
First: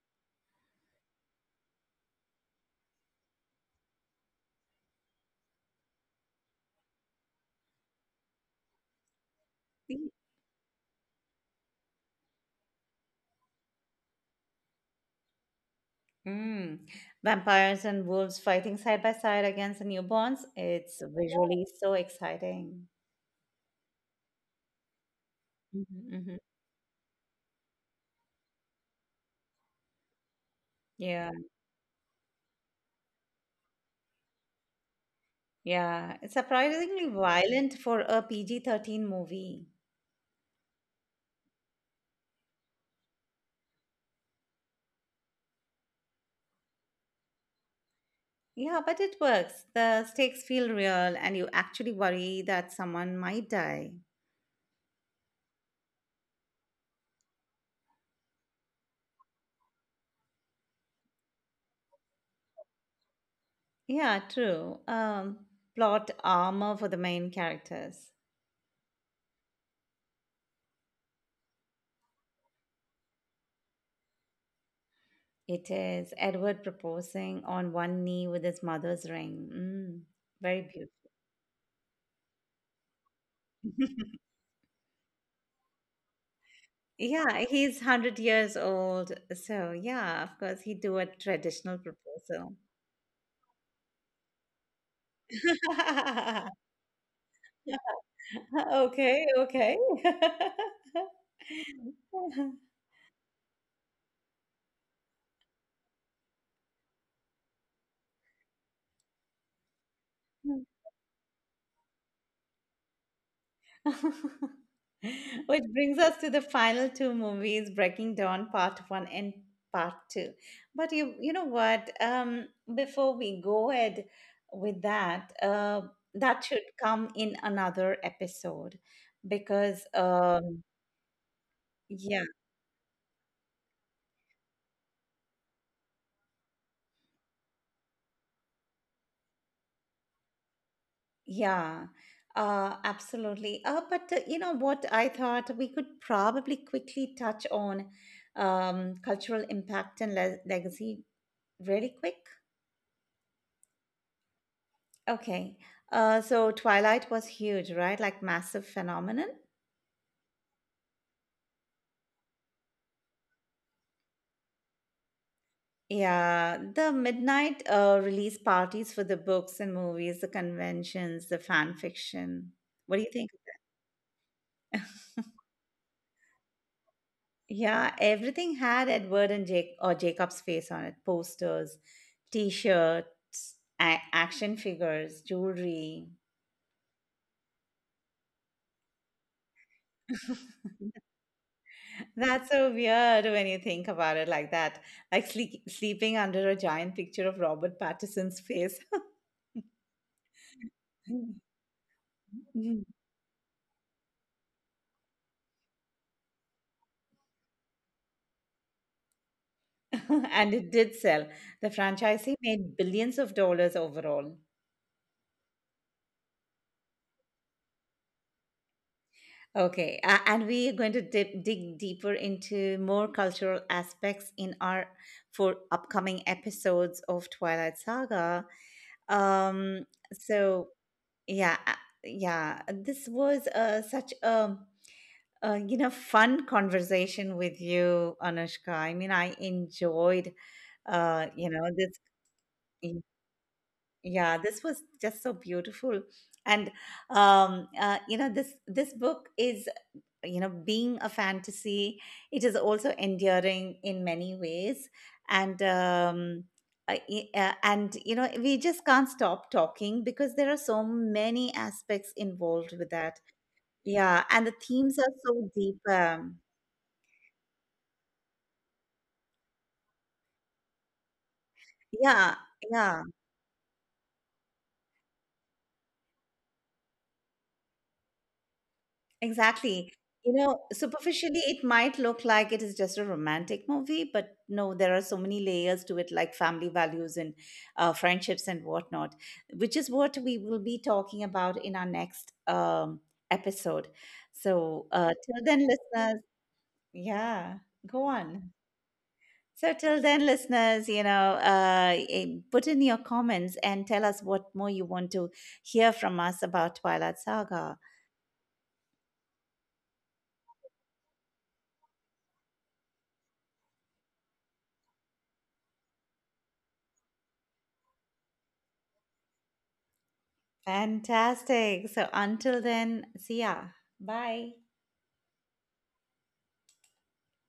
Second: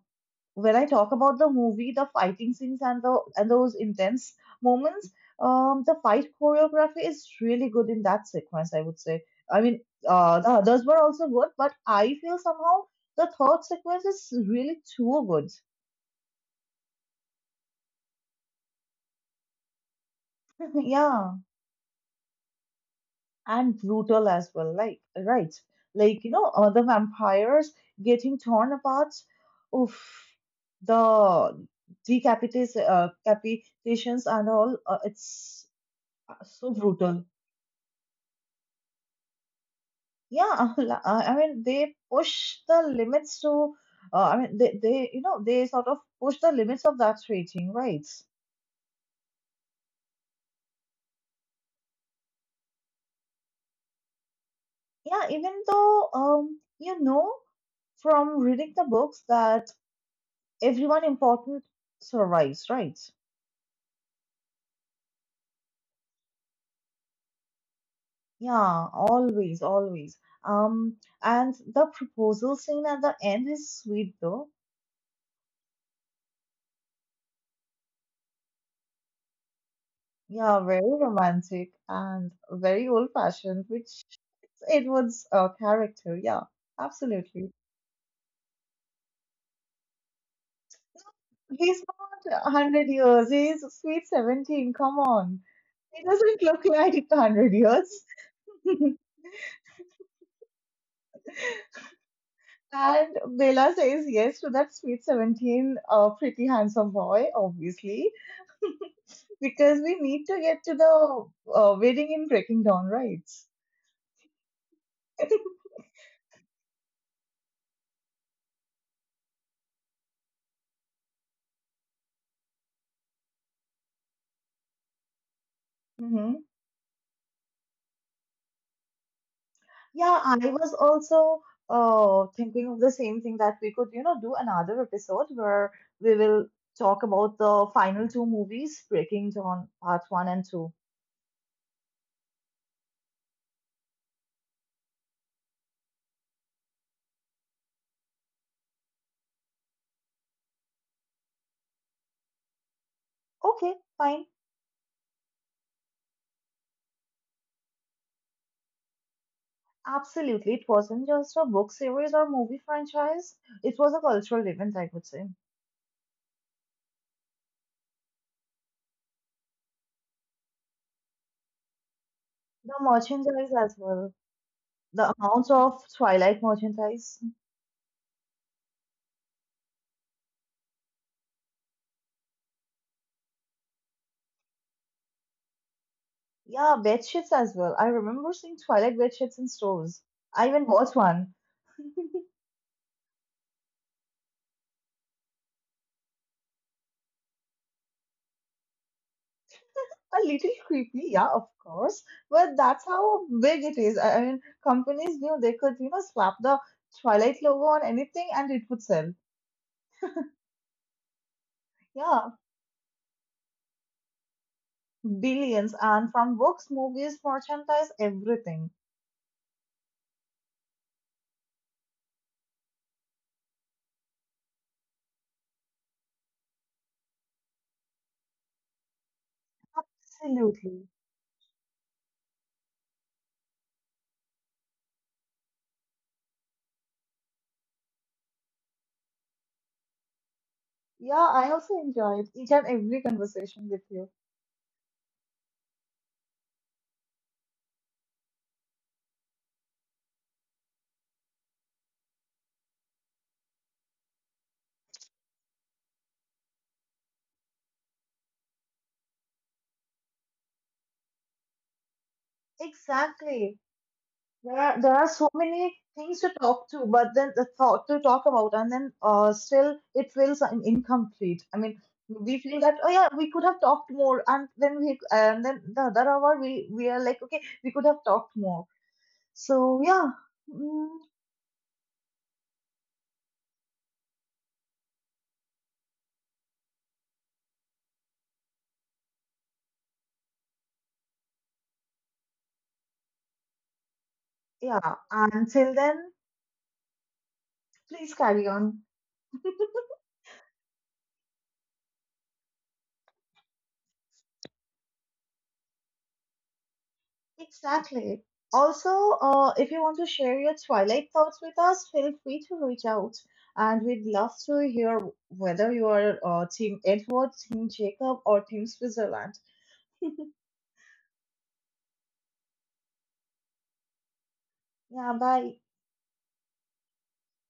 when I talk about the movie, the fighting scenes and the and those intense moments, the fight choreography is really good in that sequence, I would say. I mean, the others were also good, but I feel somehow the third sequence is really too good.
Mm. Vampires and wolves fighting side by side against the newborns. It's
Yeah,
visually so exciting.
and brutal as well. Like right,
Hmm
like you
hmm
know, the vampires getting torn apart. Oof,
Yeah,
the decapitations and all. It's
yeah. It's
so
surprisingly
brutal.
violent for a PG-13 movie.
Yeah, I mean they push the limits to they, you know, they sort of push the limits of that rating, right?
Yeah, but it works. The stakes feel real, and you actually worry that someone might die.
Yeah, even though you know, from reading the books, that everyone important survives, right?
Yeah, true. Plot armor for the main characters.
Yeah, always, always. um and the proposal scene at the end is sweet, though.
It is Edward proposing on one knee with his mother's ring. Mm,
Yeah,
very
very romantic and very old fashioned, which
beautiful.
it was a character. Yeah,
Yeah,
absolutely.
he's 100 years old. So, yeah, of course, he do a traditional
He's not
proposal.
100 years, he's sweet 17. Come on. He doesn't look like 100 years.
Okay, okay.
And Bella says yes to that sweet 17, pretty handsome boy, obviously, because we need to get to the wedding in Breaking Dawn, right?
Which brings us to the final two movies, Breaking Dawn Part 1 and Part 2. But you know what? Before we go ahead with that,
Hmm.
that should come in another episode because
Yeah, I was also
yeah.
thinking of the same thing, that we could, you know, do another episode where we will talk about the final two movies, Breaking Dawn Part 1 and 2.
Yeah, absolutely. But you know what? I thought we could probably quickly touch on cultural impact and le legacy really quick.
Okay, fine.
Okay. So Twilight was huge, right? Like massive phenomenon.
Absolutely. It wasn't just a book series or movie franchise, it was a cultural event, I would say.
Yeah, the midnight release parties for the books and movies, the conventions, the fan fiction.
The
What do you think of
merchandise as well, the amount of Twilight merchandise.
that? Yeah, everything had Edward and Jake or Jacob's face on it, posters, T-shirts, action figures, jewelry.
Yeah, bed sheets as well. I remember seeing Twilight bed sheets in stores. I even bought one.
That's so weird when you think about it like that. Like sleeping under a giant picture of Robert Pattinson's face.
A little creepy, yeah, of course, but that's how big it is. I mean, companies knew they could, you know, slap the Twilight logo on anything and it would sell.
and it did sell. The
Yeah,
franchisee made billions of dollars overall.
billions, and from books, movies, merchandise, everything.
Okay, and we are going to dig deeper into more cultural aspects in our for upcoming episodes of Twilight Saga. Um, so
Absolutely.
yeah, yeah. This was such a you know fun conversation with you, Anushka. I mean, I enjoyed
Yeah,
you
I
know
also
this.
enjoyed each and
y-
every conversation with you.
Yeah, this was just so beautiful, and you know this book is you know being a fantasy. It is also endearing in many ways, and. And you know we just can't stop talking because there are so many aspects involved with that
Exactly.
yeah, and the
There
themes
are
are
so
so deep.
many things to talk to, but then the thought to talk about, and then still it feels incomplete. I mean,
Yeah,
we feel that, oh
yeah,
yeah, we could have talked more, and then the other hour we are like, okay, we could have talked more. So
exactly.
yeah,
You know,
mm,
superficially, it might look like it is just a romantic movie, but no, there are so many layers to it, like family values and friendships and whatnot, which is what we will be talking about in our next episode. So,
yeah.
till then,
Until then,
listeners, yeah, go
please carry
on.
on.
So, till then, listeners, you know, put in your comments and tell us what more you want to hear from us about Twilight Saga.
Exactly. Also, if you want to share your Twilight thoughts with us, feel free to reach out. And we'd love to hear whether you are Team Edward, Team Jacob, or Team Switzerland.
Fantastic. So, until then, see ya. Bye.
Yeah, bye.